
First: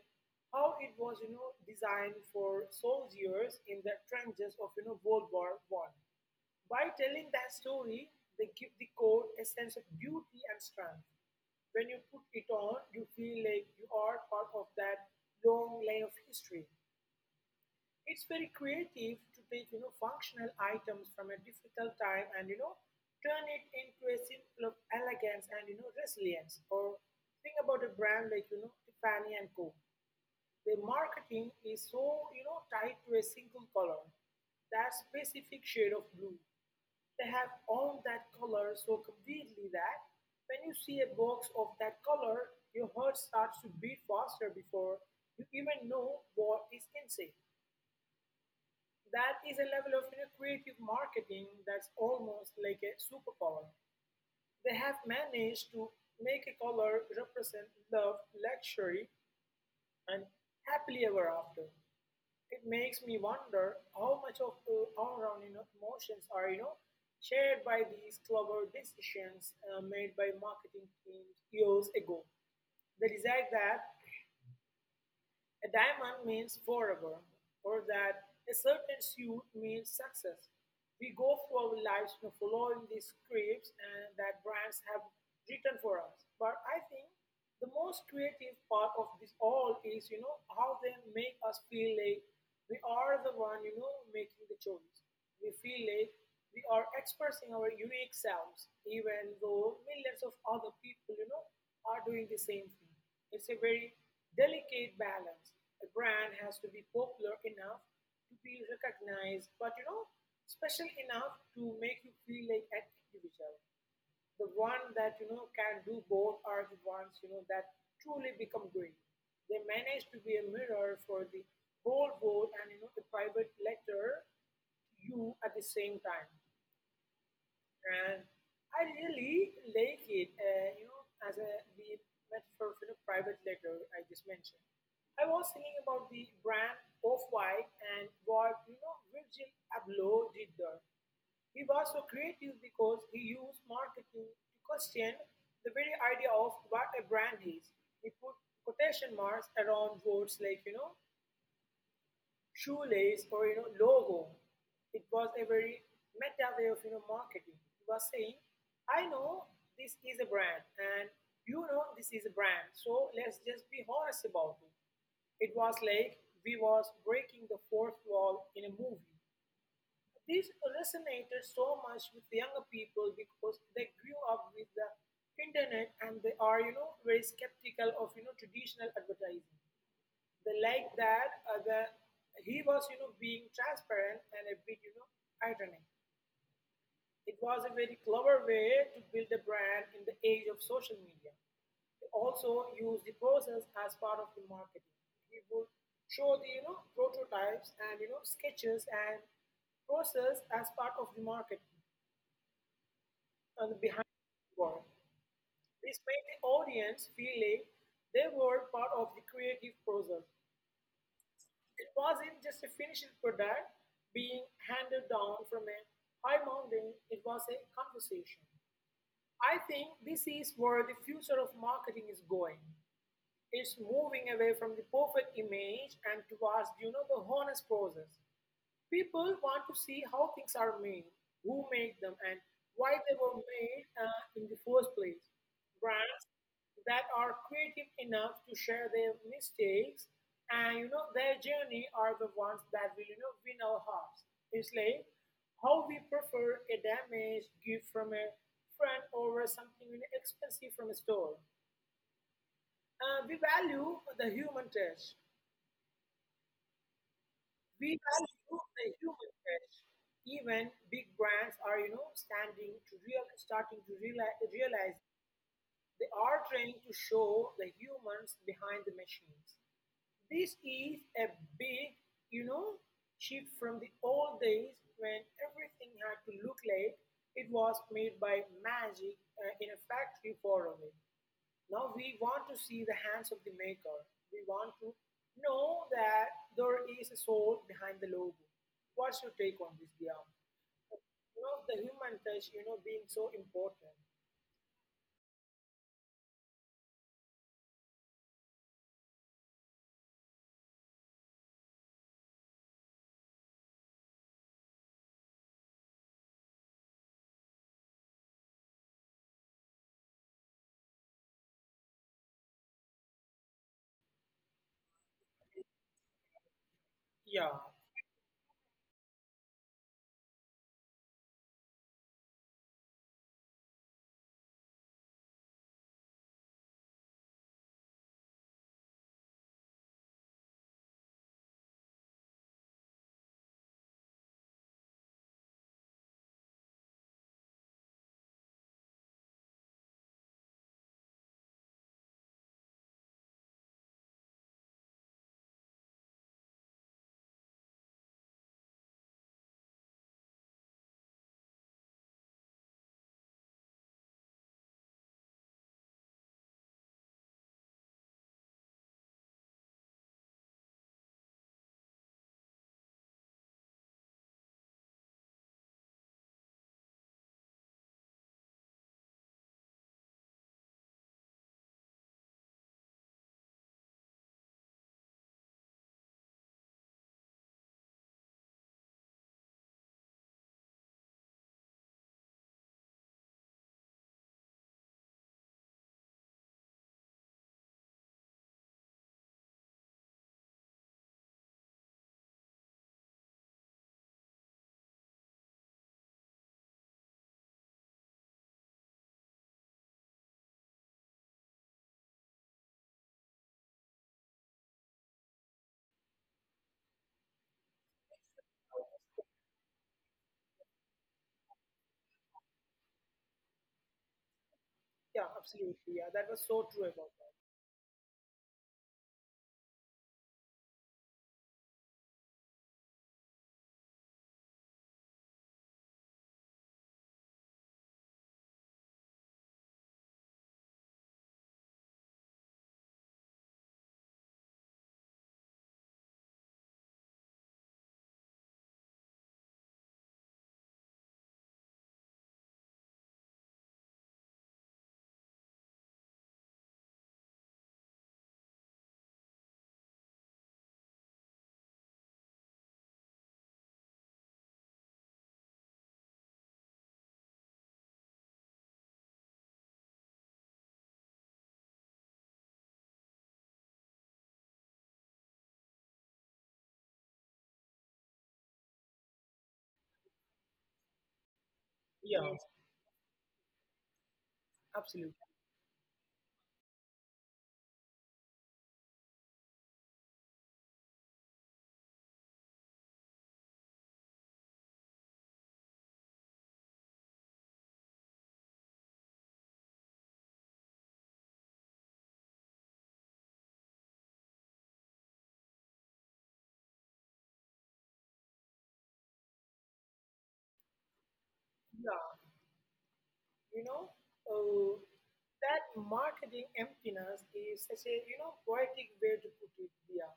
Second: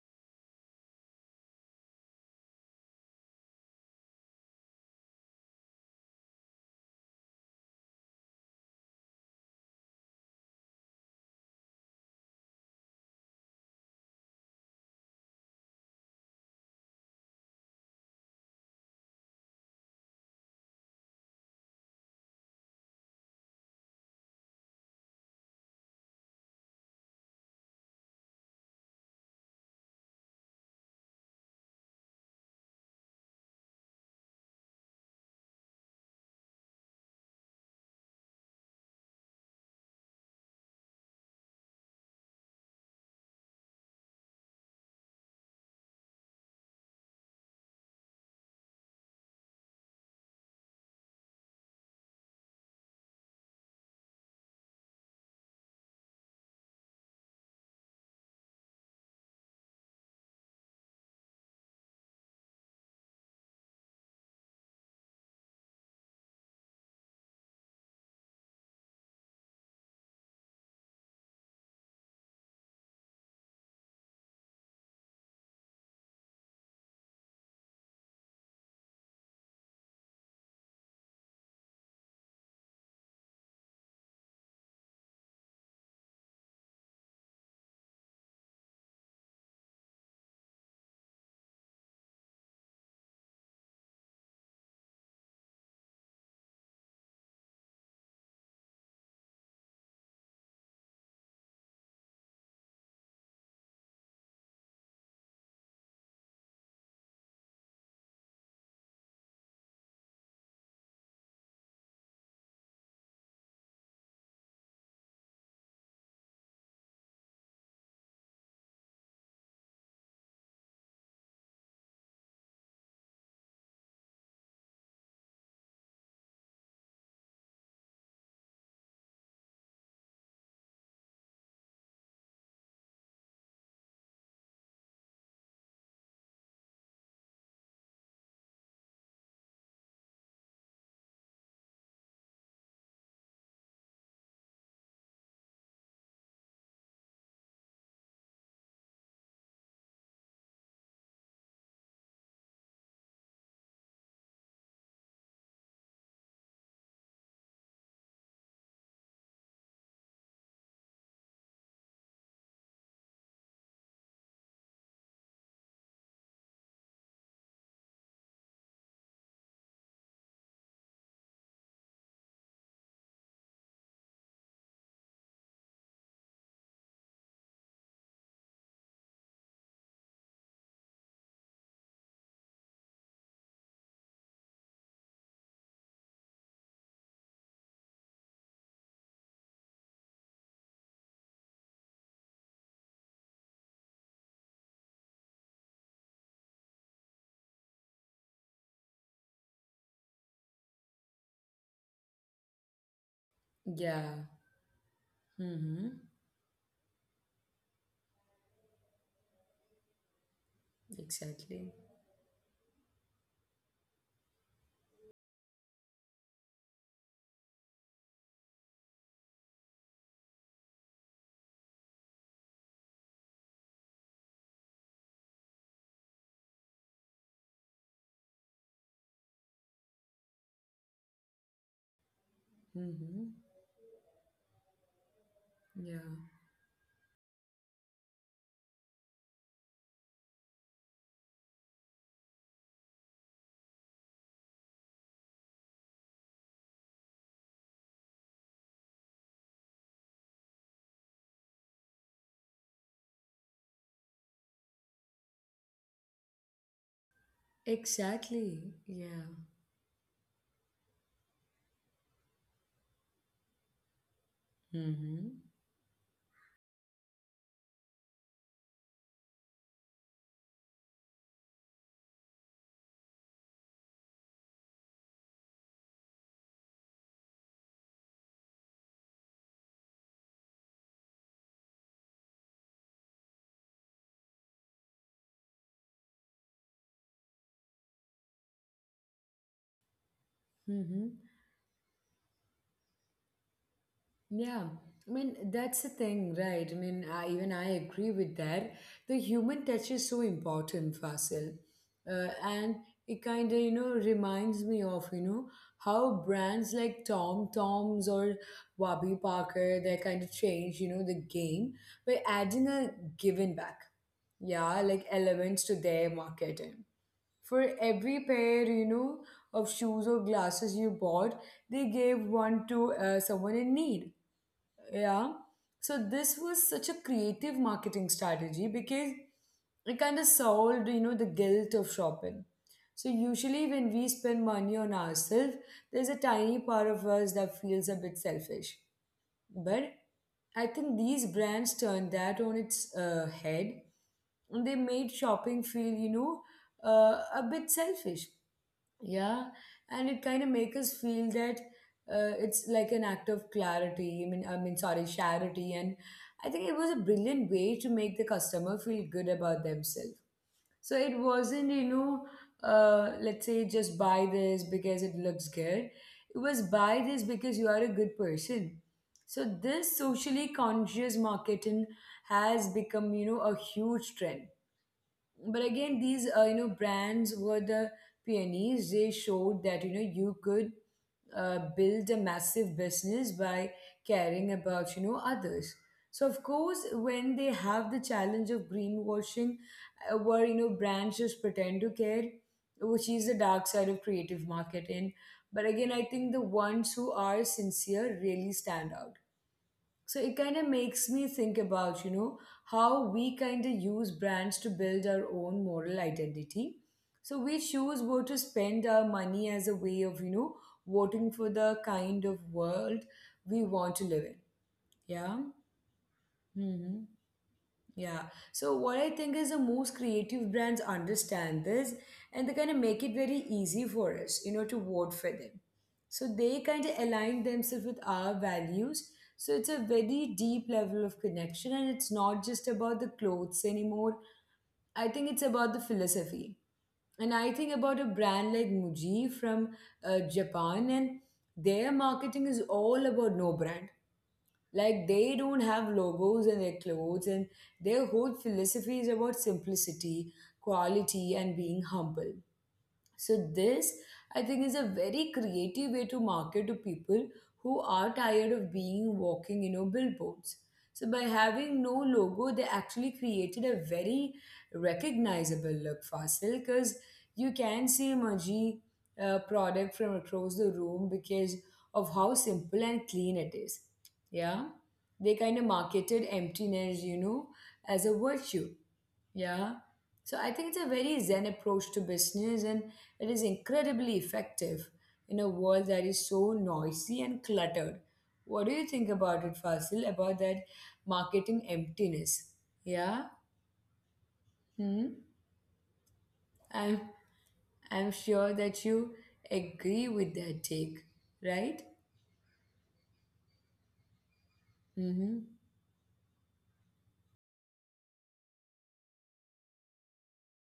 how it was, you know, designed for soldiers in the trenches of, you know, World War One. By telling that story, they give the coat a sense of beauty and strength. When you put it on, you feel like you are part of that long line of history. It's very creative to take you know functional items from a difficult time and you know turn it into a symbol of elegance and you know resilience. Or think about a brand like you know Tiffany and Co. Their marketing is so you know tied to a single color, that specific shade of blue. They have all that color so completely that when you see a box of that color, your heart starts to beat faster before you even know what is inside. That is a level of you know, creative marketing that's almost like a superpower. They have managed to make a color represent love, luxury, and happily ever after. It makes me wonder how much of uh, our own, you know, emotions are you know shared by these clever decisions uh, made by marketing teams years ago. The desire that a diamond means forever, or that a certain suit means success. We go through our lives, you know, following these scripts and that brands have written for us. But I think the most creative part of this all is, you know, how they make us feel like we are the one, you know, making the choice. We feel like we are expressing our unique selves, even though millions of other people, you know, are doing the same thing. It's a very delicate balance. A brand has to be popular enough to be recognized, but, you know, special enough to make you feel like an individual. The one that you know can do both are the ones you know that truly become great. They manage to be a mirror for the whole world and, you know, a private letter to you at the same time. And I really like it, uh, you know, as a we met for, you know, private letter I just mentioned. I was thinking about the brand Off White and what, you know Virgil Abloh did there. He was so creative because he used marketing to question the very idea of what a brand is. He put quotation marks around words like, you know shoelace, or, you know logo. It was a very meta way of you know marketing. It was saying, I know this is a brand, and you know this is a brand, so let's just be honest about it. It was like we was breaking the fourth wall in a movie. This resonated so much with younger people because they grew up with the internet, and they are, you know very skeptical of you know traditional advertising. They like that, uh, the he was, you know being transparent and a bit, you know ironic. It was a very clever way to build a brand in the age of social media. They also used the process as part of the marketing. He would show the, you know prototypes and, you know sketches and process as part of the marketing, and the behind Yeah. the work. Mm-hmm. This made the audience feel like they were part of the creative process. Exactly. It wasn't just a finished product being handed down from a high mountain, it was a conversation. I think this is where the future of marketing is going. It's moving away from the perfect image and towards, you know the honest process. People want to see how things are made, who made them, and why they Mm-hmm. were made, uh, in the first place. Yeah. Brands that are creative enough to share their mistakes and, you know their journey are the ones that will, you know win our hearts. It's like how we prefer a damaged gift from a friend over something, you know, expensive from a store. Uh, we value the human touch. We value Exactly. the Yeah. human touch. Even big brands are, you know, standing to real, starting to realize, realize Mm-hmm. they are trying to show the humans behind the machines. This is a big, you know, shift from the old days when everything had to look like it was made by magic uh, in a factory far away. Now we want to see the hands of the maker. We want to know that there is a soul behind the logo. What's your take on this, Dia? Mm-hmm. You know, the human touch, you know, being so important. Yeah, I mean, that's the thing, right? I mean, I, even I agree with that. The human touch is so important, Fasil. Uh, and it kind of, you know, reminds me of, you know, how brands like Tom Tom's or Wabi Parker, they kind of change, you know, the game by adding a giving back. Yeah, like elements to their marketing. Yeah, For every pair, you know, of shoes or glasses you bought, they gave one to uh, someone in need. Yeah. So this was such a creative marketing strategy because it kind of solved, you know, the guilt of shopping. So usually when we spend money on ourselves, there's a tiny part of us that feels a bit selfish. But I think these brands turned that on its uh, head. And they made shopping feel, you know, uh, a bit selfish. Yeah. And it kind of make us feel that uh, it's like an act of clarity. I mean, I mean, sorry, charity. And I think it was a brilliant way to make the customer feel good about themselves. So it wasn't, you know, uh, let's say, just buy this because it looks good. It was, buy this because you are a good person. So this socially conscious marketing has become, you know, a huge trend. But again, these, uh, you know, brands were the pioneers. They showed that, you know, you could uh, build a massive business by caring about, you know, others. So of course when they have the challenge of greenwashing, uh, where, you know, brands just pretend to care, which is the dark side of creative marketing. But again, I think the ones who are sincere really stand out. So it kind of makes me think about, you know, how we kind of use brands to build our own moral identity. So we choose where to spend our money as a way of, you know, voting for the kind of world we want to live in. Yeah. yeah, absolutely. Yeah, that was Hmm. so true about that. Yeah. So what I think is, the most creative brands understand this, and they kind of make it very easy for us, you know, to vote for them. So they kind of align themselves with our values. So it's a very deep level of connection, and it's not just about the clothes anymore. I think it's about the philosophy. And I think about a brand like Muji from uh, Japan, and their marketing is all about no brand. Like, they don't have logos in their clothes, and their whole philosophy is about simplicity, quality, and being humble. So this, I think, is a very creative way to market to people who are tired of being walking, you know, billboards. So by having no logo, they actually created a very recognizable look, Fasil, because you can see Maji uh, product from across the room because of how Yeah, simple yes, and clean it is. Yeah, they kind absolutely. of marketed emptiness, you know, as a virtue. Yeah. So I think it's a very zen approach to business, and it is incredibly effective in a world that is so noisy and cluttered. What do you think about it, Fasil, about that marketing emptiness? Yeah? Hmm? I'm I'm sure that you agree with that take, right? Yeah, you know, uh, Mm-hmm. that marketing emptiness is such a, you know, poetic way to put it, Dia.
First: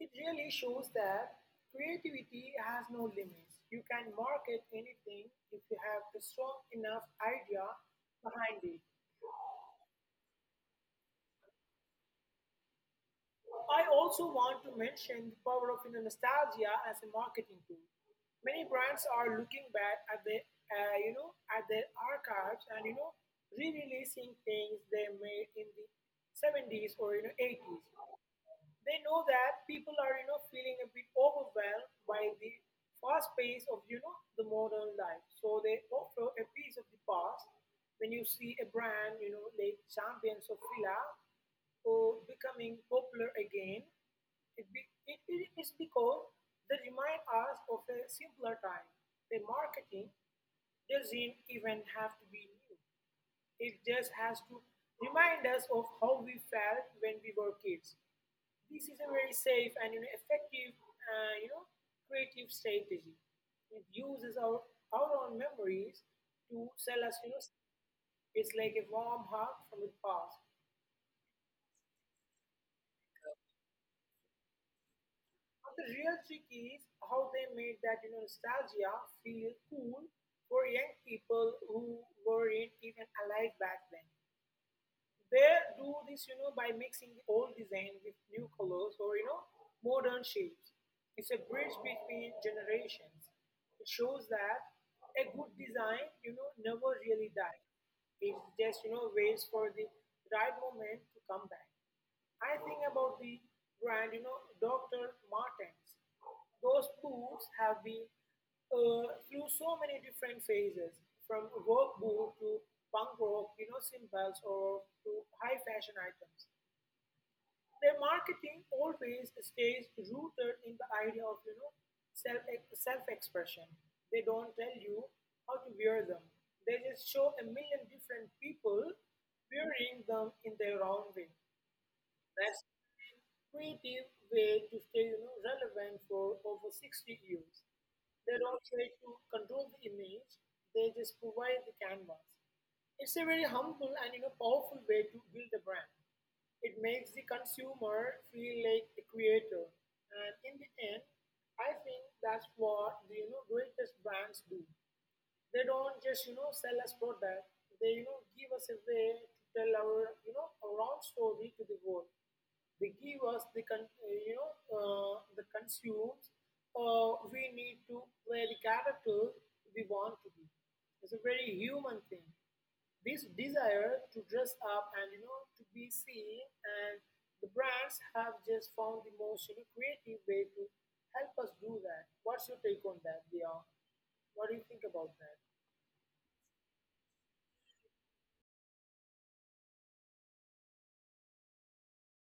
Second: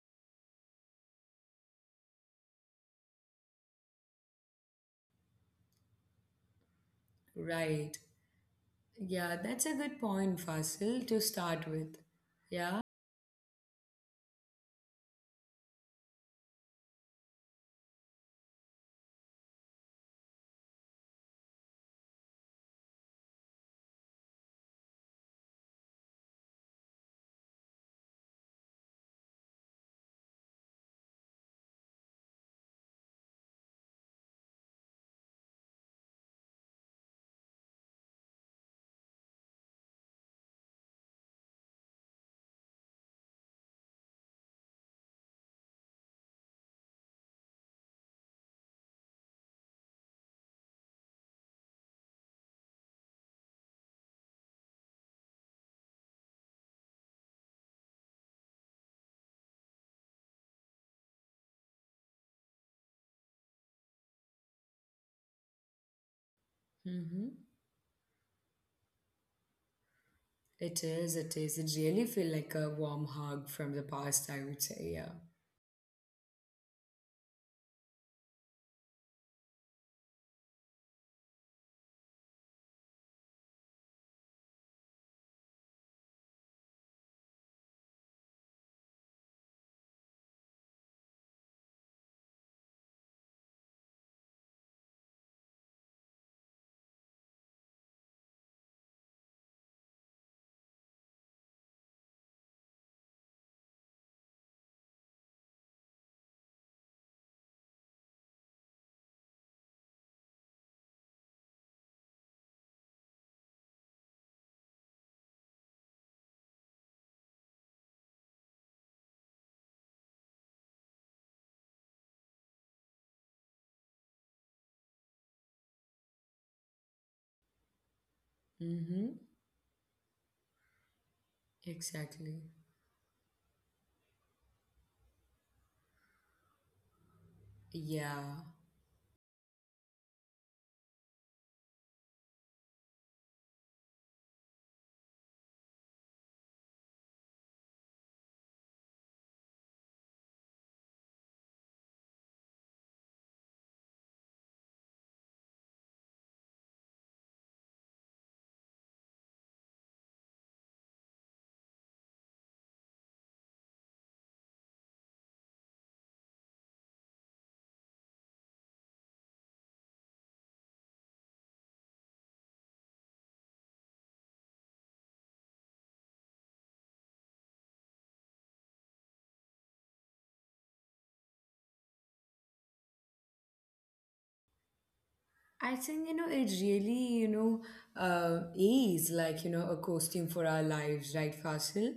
It really shows that creativity has no limits. You can market anything if you have a strong enough idea Right. behind it. Yeah, that's a good point, Fasil, to start with. Yeah? I also want to mention the power of, you know, nostalgia as a marketing tool. Many brands are looking back at the, uh, you know, at their archives and, you know re-releasing things they made in the seventies or, you know eighties. They know that people are, you know feeling a bit overwhelmed by the fast pace of, you know the modern life. So they offer a piece of the past. When you see a brand, you know like Champions of Fila, or becoming popular again, it, be, it, it is because they remind us of a simpler time. The marketing doesn't even have to be new. It just has to remind us of how we felt when we were kids. This is a very safe and, you know, effective, uh, you know, creative strategy. It uses our, our own memories to sell us, you know, Mm-hmm. it's like a warm hug from the past. It is, it is. It really feel like a warm hug from the past, I would say. Yeah. But the real trick is how they made that, you know, nostalgia feel cool for young people who weren't even alive back then. They do this, you know, by mixing old design with new colors or, you know, modern shapes. It's a bridge between generations. It shows that a good design, you know, never really dies. It just, you know, waits for the right moment to come back. I think about the brand, you know, doctor Martens. Those boots have been, uh, through so many different phases, from work boot to punk rock, you know, symbols, or to high fashion items. Their marketing always stays rooted in the idea of, you know, self self expression. They don't tell you how to wear them. They just show a million different people Mm-hmm. wearing them in their own way. That's Exactly. creative way to stay, you know, relevant for over sixty years. They Yeah. don't try to control the image, they just provide the canvas. It's a very humble and you know powerful way to build a brand. It makes the consumer feel like a creator. And in the end, I think that's what the you know greatest brands do. They don't just you know sell us product. They you know give us a way to tell our you know our own story to the world. They give us the con- uh, you know uh, the consumes uh, we need to play the character we want to be. It's a very human thing. This desire to dress up and you know to be seen, and the brands have just found the most you know, creative way to help us do that. What's your take on that, Dion? What do you think about that? I think, you know, it really, you know, uh, is like, you know, a costume for our lives, right, Fasil?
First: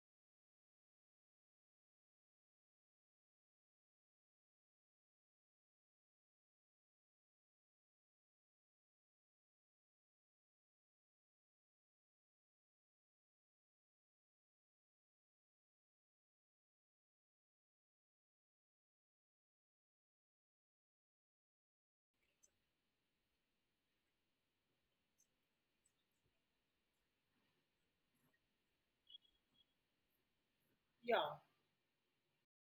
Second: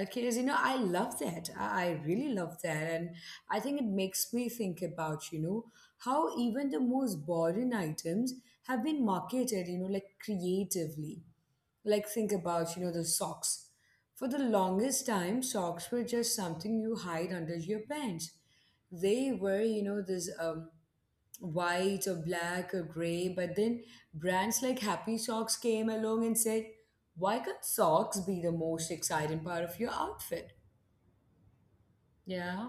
Because, you know, I love that. I, I really love that. And I think it makes me think about, you know, how even the most boring items have been marketed, you know, like, creatively. Like, think about, you know, the socks. For the longest time, socks were just something you hide under your pants. They were, you know, this. Um, white or black or gray, but then brands like Happy Socks came along and said, why can't socks be the most exciting part of your outfit? Yeah. Yeah.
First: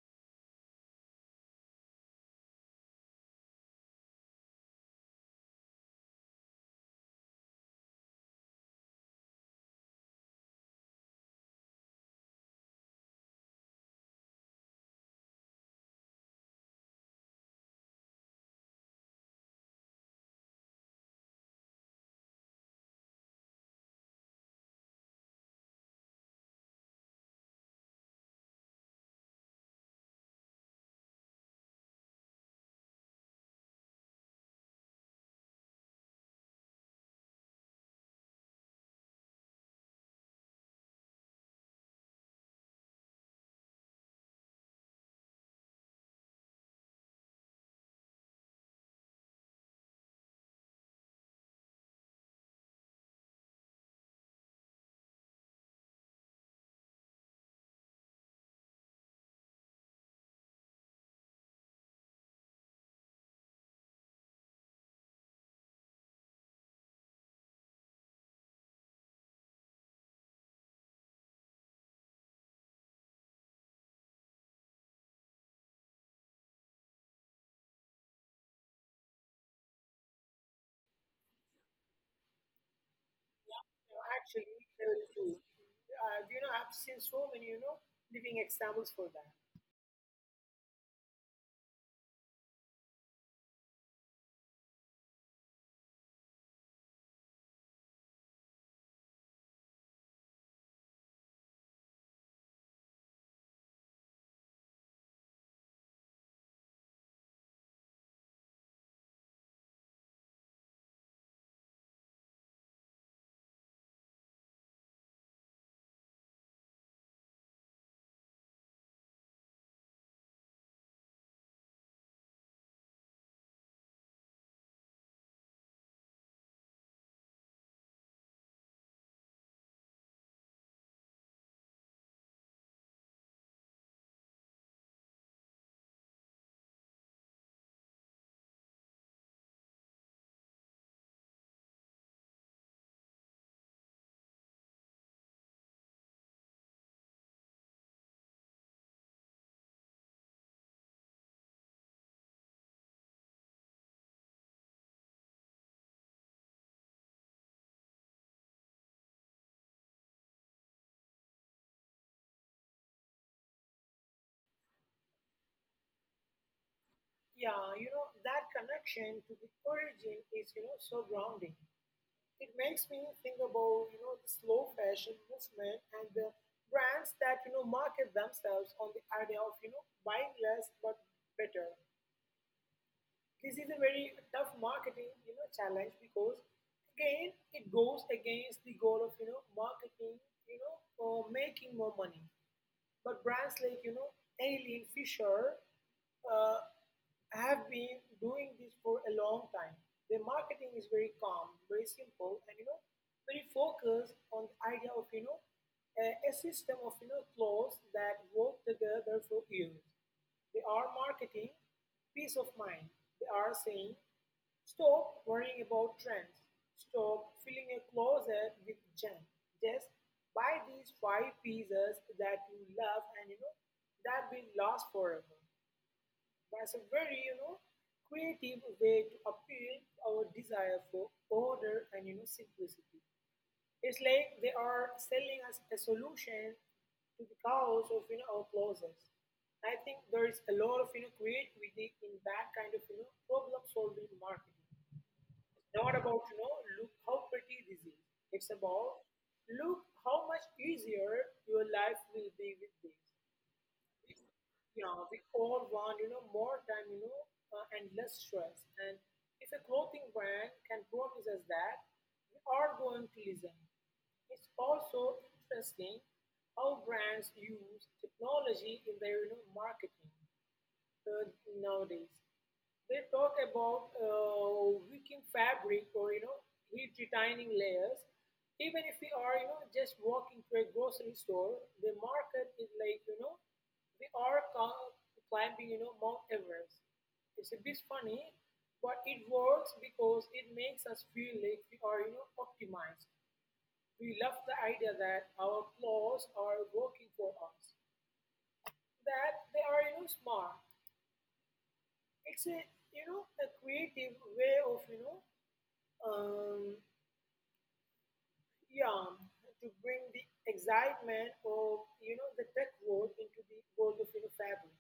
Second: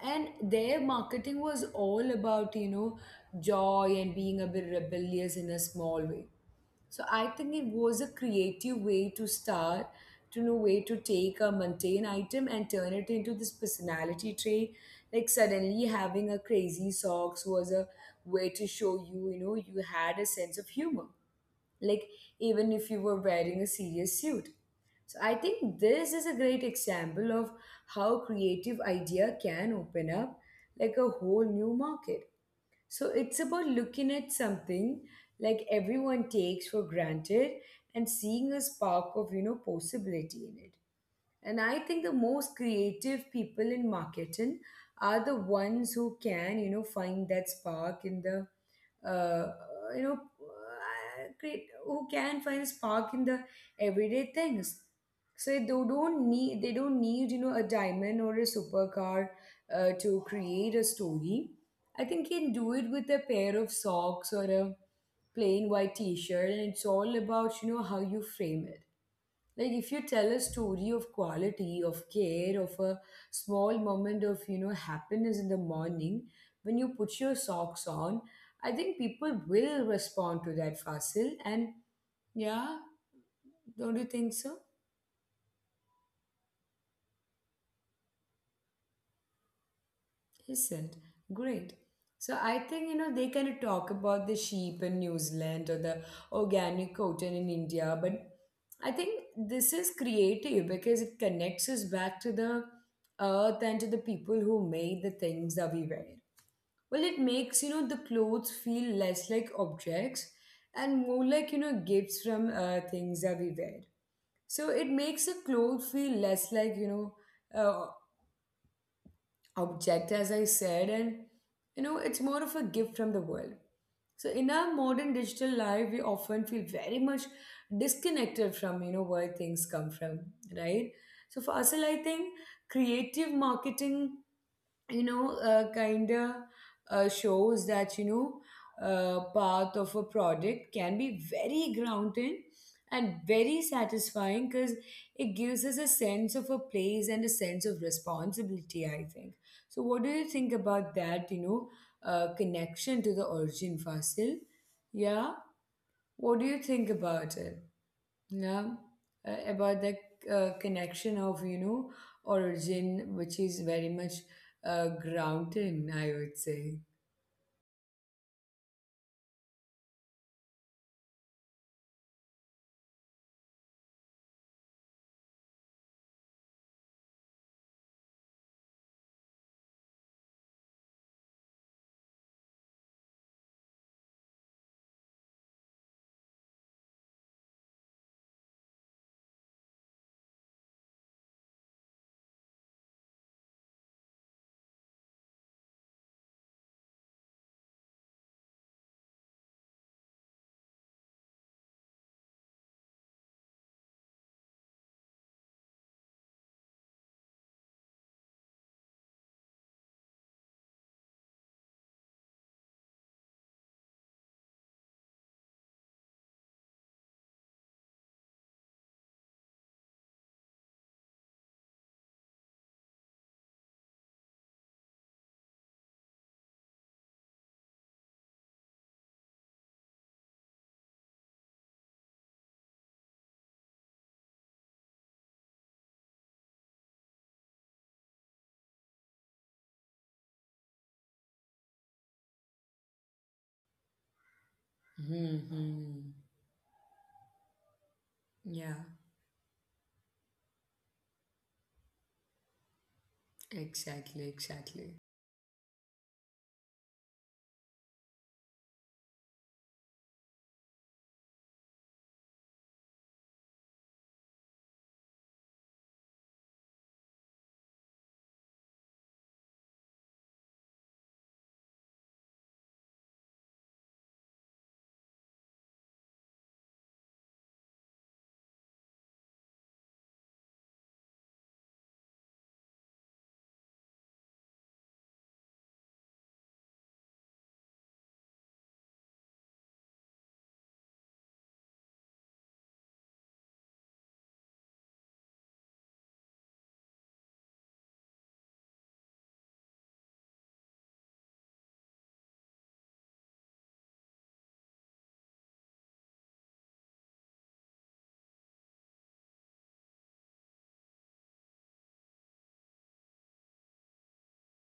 And their marketing was all about, you know, joy and being a bit rebellious in a small way. So I think it was a creative way to start, to know way to take a mundane item and turn it into this personality trait. Like, suddenly having a crazy socks was a way to show you, you know, you had a sense of humor. Like, even if you were wearing a serious suit. So I think this is a great example of how creative idea can open up like a whole new market. So it's about looking at something like everyone takes for granted and seeing a spark of, you know, possibility in it. And I think the most creative people in marketing are the ones who can, you know, find that spark in the uh, you know uh, create who can find spark in the everyday things. So they don't need they don't need, you know, a diamond or a supercar uh, to create a story. I think you can do it with a pair of socks or a plain white t-shirt, and it's all about, you know, how you frame it. Like, if you tell a story of quality, of care, of a small moment of, you know, happiness in the morning when you put your socks on, I think people will respond to that, Fasil. And yeah, know, don't you Actually, think so? uh, true. Uh, you know, I've seen so many, you know, living examples for that. Isn't great. So I think, you know, they kind of talk about the sheep in New Zealand or the organic cotton in India, but I think this is creative because it connects us back to the earth and to the people who made the things that we wear. Well, it makes, you know, the clothes feel less like objects and more like, you know, gifts from uh, things that we wear. So it makes a clothes feel less like, you know, uh, object, as I said, and, you know, it's more of a gift from the world. So in our modern digital life, we often feel very much disconnected from, you know, where things come from, right? So for us, I think creative marketing, you know, uh, kind of uh, shows that, you know, uh, path of a product can be very grounding and very satisfying, because it gives us a sense of a place and a sense of responsibility, I think. So, what do you think about that, you know, uh, connection to the origin, Fossil? Yeah, what do you think about it? Yeah, uh, about the uh, connection of, you know, origin, which is very much uh, grounded, I would say. Yeah, you know, that connection to the origin is, you know, so grounding. It makes me think about, you know, the slow fashion movement and the brands that, you know, market themselves on the idea of, you know, buying less but better. This is a very tough marketing, you know, challenge because, again, it goes against the goal of, you know, marketing, you know, or making more money. But brands like you know Eileen Fisher uh, have been doing this for a long time. Their marketing is very calm, very simple, and you know very focused on the idea of you know a, a system of you know clothes that work together for years. They are marketing peace of mind. They are saying, stop worrying about trends, stop filling your closet with junk. Just buy these five pieces that you love and you know that will last forever. That's a very you know creative way to appeal to our desire for order and you know simplicity. It's like they are selling us a solution to the chaos of you know our closets. I think there is a lot of you know creativity in that kind of you know problem solving marketing. It's not about, Hmm. you know, look how pretty this is. It's Yeah, about look how much easier your life will be with this. We, exactly, you exactly. know, we all want, you know, more time, you know, uh, and less stress. And if a clothing brand can promise us that, we are going to listen. It's also interesting how brands use technology in their you know, marketing uh, nowadays. They talk about uh, wicking fabric or you know heat retaining layers. Even if we are you know just walking to a grocery store, the market is like you know we are ca- climbing you know Mount Everest. It's a bit funny, but it works because it makes us feel like we are you know optimized. We love the idea that our clothes are working for us, that they are you know smart. It's a you know a creative way of you know um, yeah to bring the excitement of you know the tech world into the world of you know fabric.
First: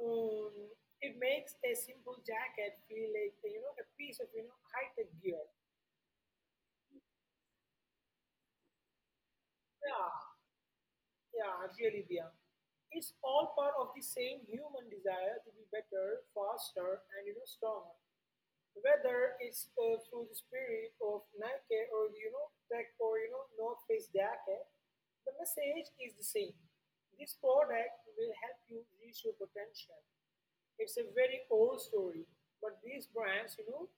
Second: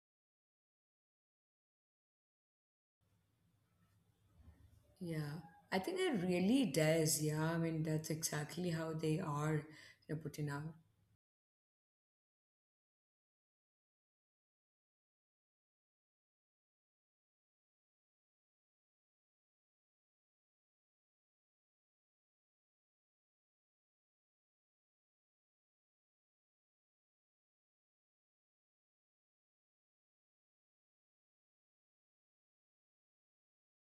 Um, it makes a simple jacket feel like you know a piece of you know high tech gear. Yeah, I think it really does. Yeah, I mean, that's exactly how they are, Yeah, you know, putting out. yeah, really, yeah. It's all part of the same human desire to be better, faster, and you know stronger. Whether it's uh, through the spirit of Nike or you know Tech or you know North Face jacket, the message is the same. This product will help you reach your potential. It's a very old story, but these brands, you know,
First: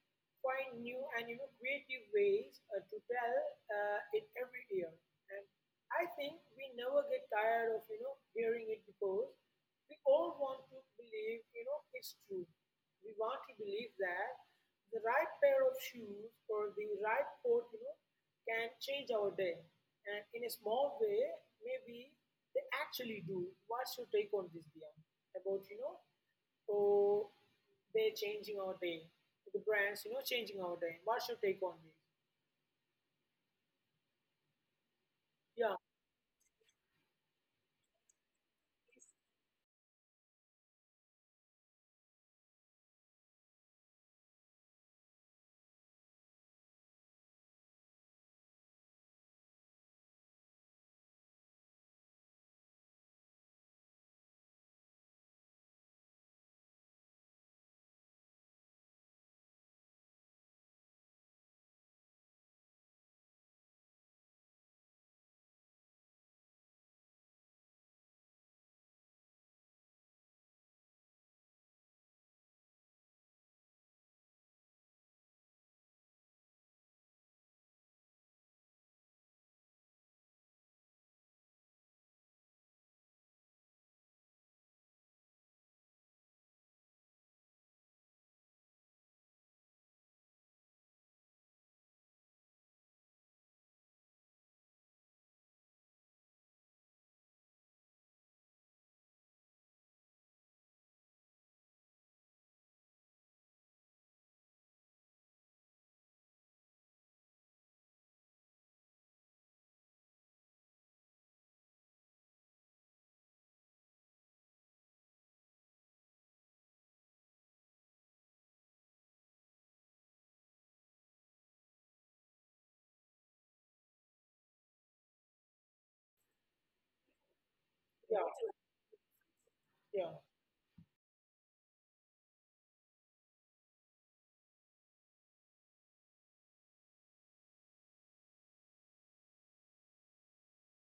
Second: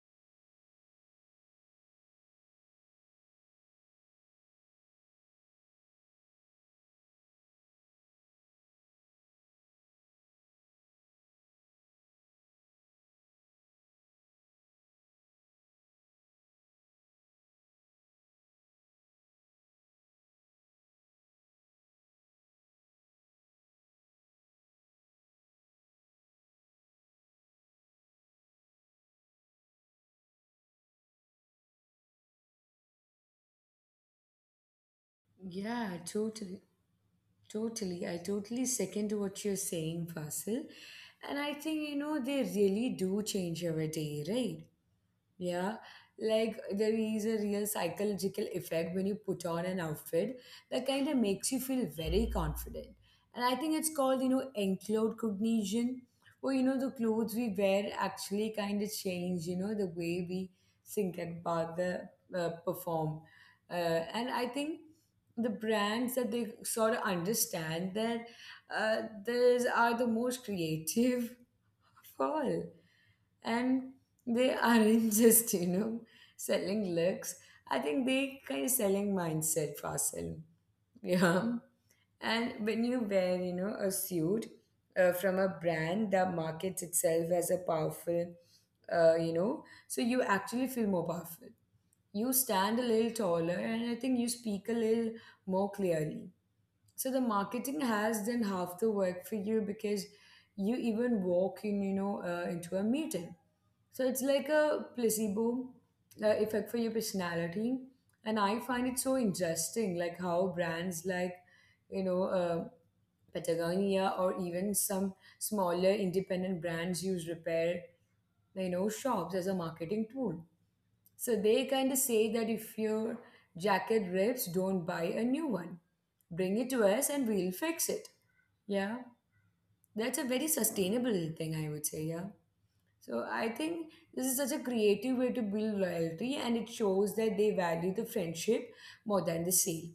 find new and you know creative ways uh, to tell uh, it every year. And I think we never get tired of you know hearing it because we all want to believe you know it's true. We want to believe that the right pair of shoes or the right coat, you know, can change our day. And in a small way, maybe they actually do. What's your take on this, Dia? About you know oh, they changing our day. The brands, you know, changing our day. What's your take on this? Yeah, Yeah, totally, totally. I totally second to what you're saying, Fasil. And I think, you know, they really do change every day, right? Yeah, like there is a real psychological effect when you put on an outfit that kind of makes you feel very confident. And I think it's called, you know, enclosed cognition, where, you know, the clothes we wear actually kind of change, you know, the way we think about the uh, perform. Uh, and I think the brands that they sort of understand that uh, these are the most creative for all, and they aren't just, you know, selling looks. I think they kind of selling mindset for yeah. And when you wear, you know, a suit uh, from a brand that markets itself as a powerful, uh, you know, so you actually feel more powerful. You stand a little taller, and I think you speak a little more clearly. So the marketing has done half the work for you because you even walk in, you know, uh, into a meeting. So it's like a placebo uh, effect for your personality. And I find it so interesting, like, how brands like, you know, uh, Patagonia or even some smaller independent brands use repair, you know, shops as a marketing tool. So they kind of say that if your jacket rips, don't buy a new one. Bring it to us yeah, and we'll fix it. Yeah. yeah, That's a very sustainable thing, I would say. Yeah. So I think this is such a creative way to build loyalty, and it shows that they value the friendship more than the sale.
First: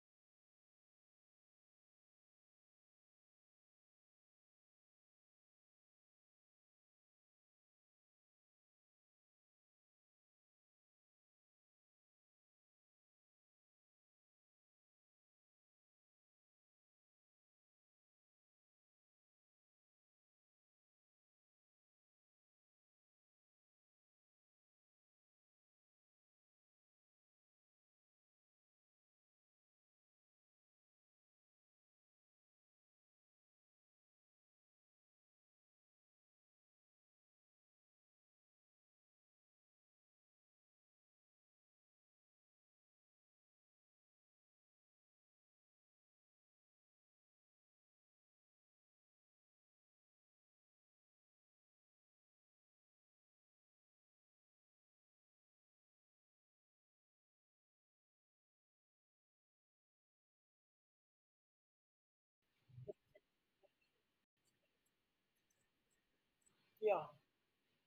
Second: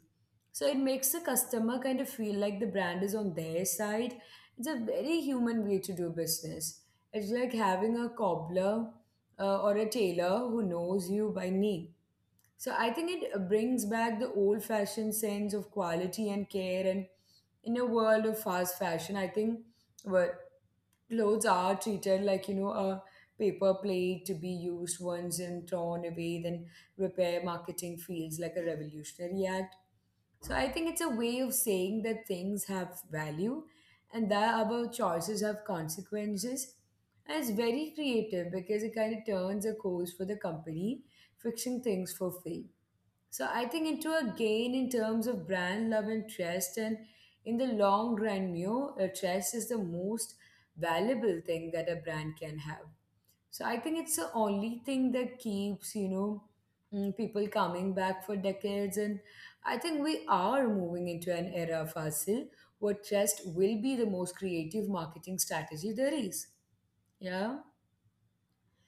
So it makes the customer kind of feel like the brand is on their side. It's a very human way to do business. It's like having a cobbler uh, or a tailor who knows you by name. So I think it uh, brings back the old fashioned sense of quality and care, and in a world of fast fashion, I think clothes are treated like, you know, a paper plate, to be used once and thrown away. Then repair marketing feels like a revolutionary act. So I think it's a way of saying that things have value and that our choices have consequences. And it's very creative because it kind of turns a course for the company, fixing things for free, so I think, into a gain in terms of brand love and trust. And in the long run, you know, uh, trust is the most valuable thing that a brand can have. So I think it's the only thing that keeps, you know, mm, people coming back for decades. And I think we are moving into an era, Fasil, where trust will be the most creative marketing strategy there is. Yeah. yeah,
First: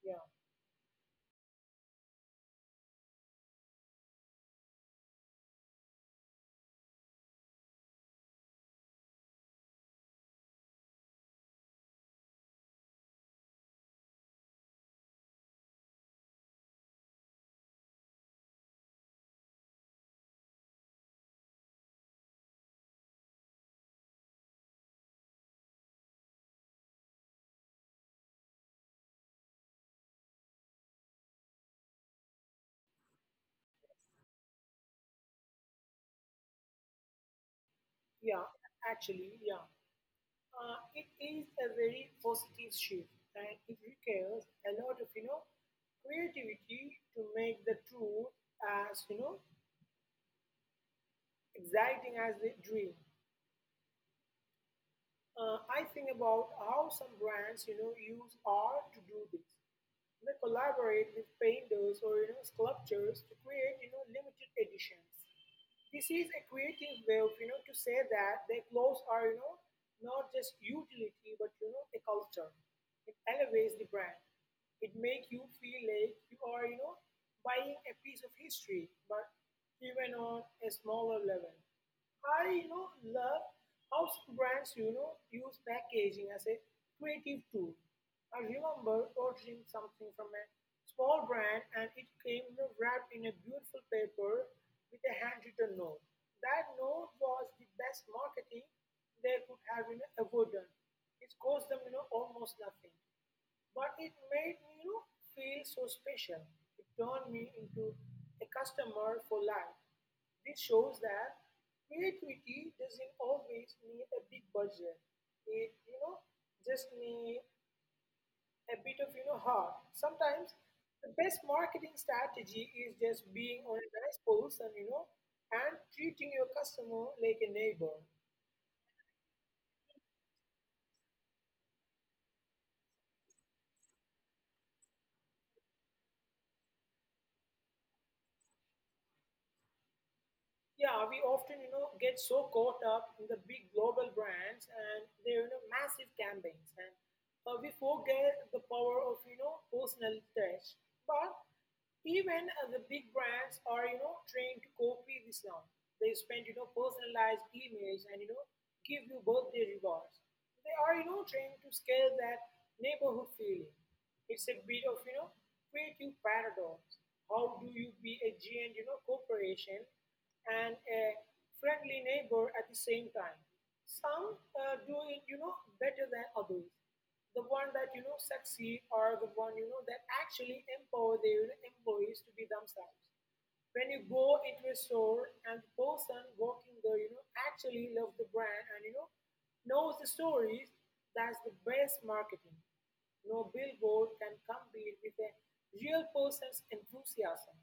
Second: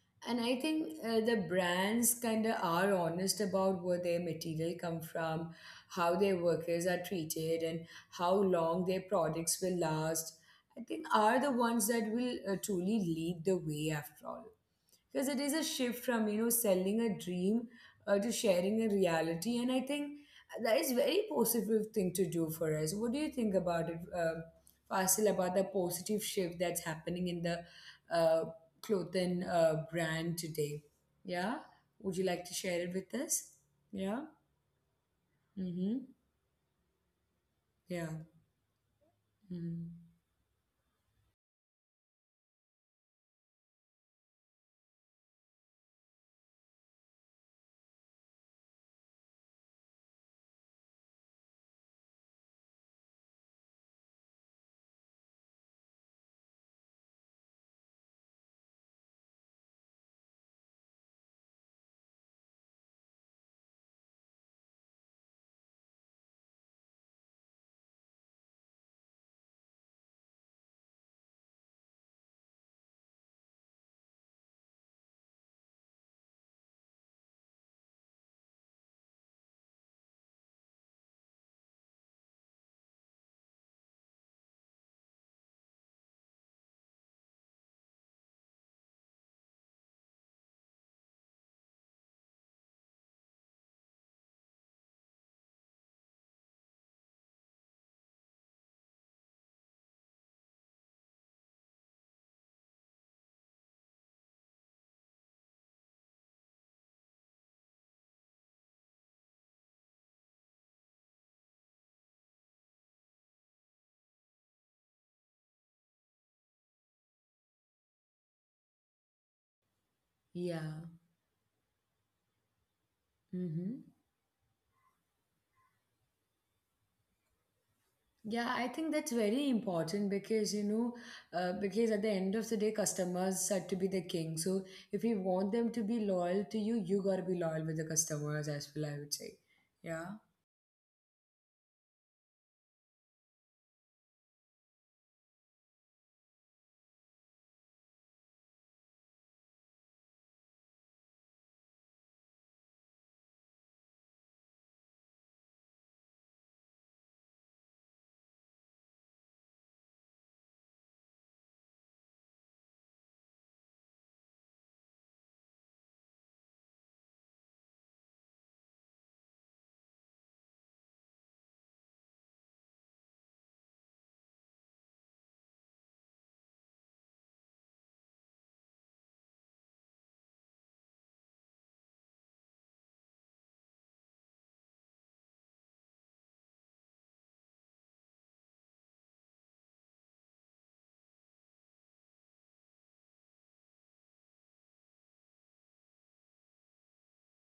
yeah, And I think uh, the brands kind of are honest about where their material come from, how their workers are treated, and how long their products will last. I think are the ones that will uh, truly lead the way after all, because it is a shift from, you know, selling a dream uh, to sharing a reality. And I think that is very positive thing to do for us. What do you think about it, uh, Fasil, about the positive shift that's happening in the uh, clothing uh, brand today? Yeah, would you like to share it with us? Yeah. Mm-hmm. Yeah. yeah. Actually, yeah. Mm-hmm. Uh, it is a very positive shift and it requires a lot of, you know, creativity to make the truth as, you know, exciting as the dream. Uh, I think about how some brands, you know, use art to do this. They collaborate with painters or you know sculptures to create you know limited editions. This is a creative way of you know to say that their clothes are you know not just utility but you know a culture. It elevates the brand. It makes you feel like you are you know buying a piece of history, but even on a smaller level. I you know love how some brands you know use packaging as a creative tool. I remember ordering something from a small brand and it came you know, wrapped in a beautiful paper with a handwritten note. That note was the best marketing they could have you know, ever done. It cost them you know almost nothing. But it made me you know, feel so special. It turned me into a customer for life. This shows that creativity doesn't always need a big budget. It you know just need a bit of you know heart. Sometimes Yeah. the best marketing strategy is just being on Mm-hmm. a nice person, you know, and treating your customer like a neighbor. Yeah, I think that's very important, because, you know, uh, because at the end of the day, customers are to be the king. So if you want them to be loyal to you, you gotta be loyal with the customers as well, I would say. Yeah. Yeah, we often, you know, get so caught up in the big global brands and their, you know, massive campaigns, and uh, we forget the power of, you know, personal touch. But even uh, the big brands are, you know, trained to copy this now. They spend, you know, personalized emails and, you know, give you birthday rewards. They are, you know, trained to scale that neighborhood feeling. It's a bit of, you know, creative paradox. How do you be a giant, you know, corporation and a friendly neighbor at the same time? Some uh, do it, you know, better than others. The one that you know succeed are the one you know that actually empower their employees to be themselves. When you go into a store and the person working there, you know, actually loves the brand and you know knows the stories, that's the best marketing. No billboard can compete with a real person's enthusiasm.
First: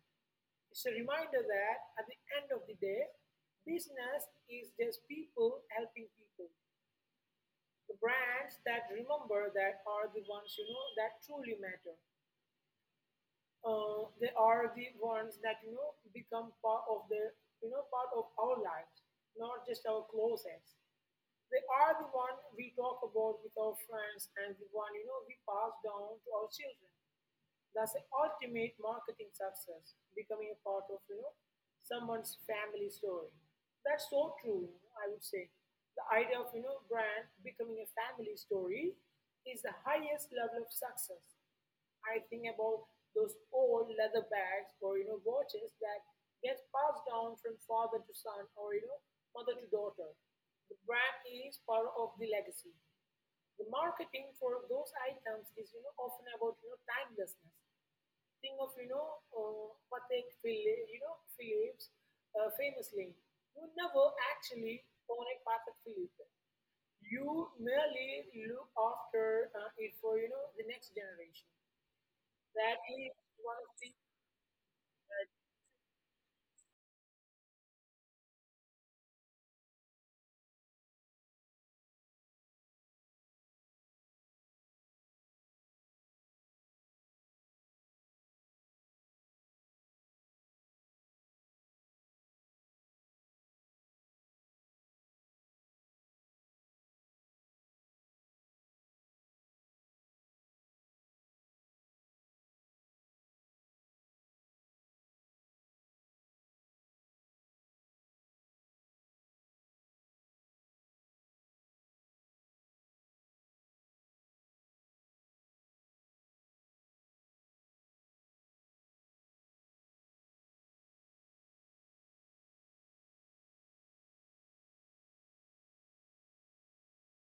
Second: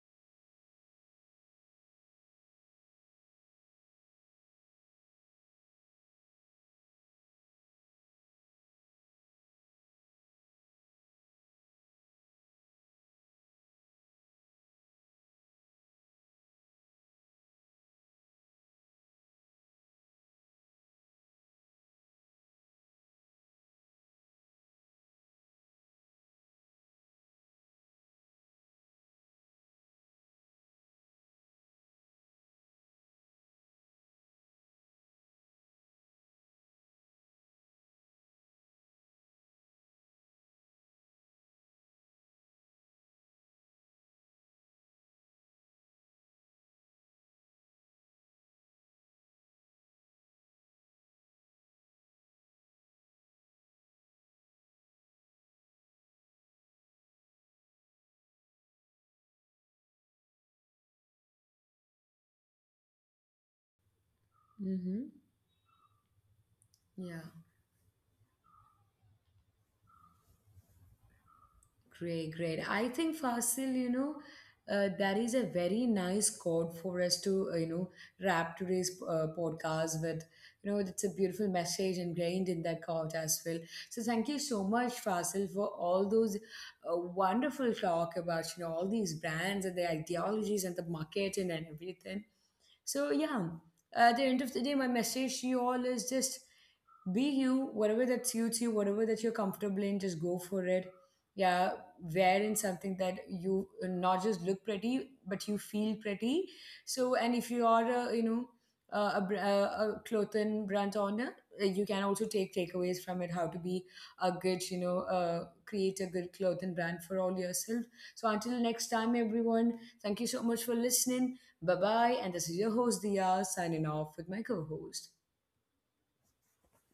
It's a reminder that at the end of the day, business is just people helping people. The brands that remember that are the ones you know that truly matter. Uh, they are the ones that you know become part of the you know part of our lives, not just our closets. They are the one we talk about with our friends and the one you know we pass down to our children. That's the ultimate marketing success, becoming a part of you know someone's family story. That's so true. I would say the idea of you know brand becoming a family story is the highest level of success. I think about those old leather bags or you know watches that get passed down from father to son or you know mother to daughter. The brand is part of the legacy. The marketing for those items is you know often about you know timelessness. Think of you know uh, Patek Philippe, you know Phillips, uh, famously, you never actually Mm-hmm. own a Patek Philippe. Yeah. You merely look after uh, it for you know the next generation. Great, great. That I is think, one Fasil, of you the know, uh, that is a very nice chord for us to, uh, you know, wrap today's uh, podcast with. You know, it's a beautiful message ingrained in that chord as well. So thank you so much, Fasil, for all those uh, wonderful talk about, you know, all these brands and the ideologies and the marketing and everything. So yeah, at the end of the day, my message to you all is just, be you, whatever that suits you, whatever that you're comfortable in, just go for it. Yeah, wear in something that you uh, not just look pretty, but you feel pretty. So, and if you are, a, you know, a, a, br- a a clothing brand owner, uh, you can also take takeaways from it, how to be a good, you know, uh, create a good clothing brand for all yourself. So until next time, everyone, thank you so much for listening. Bye bye, and this is your host Dia signing off with my co host.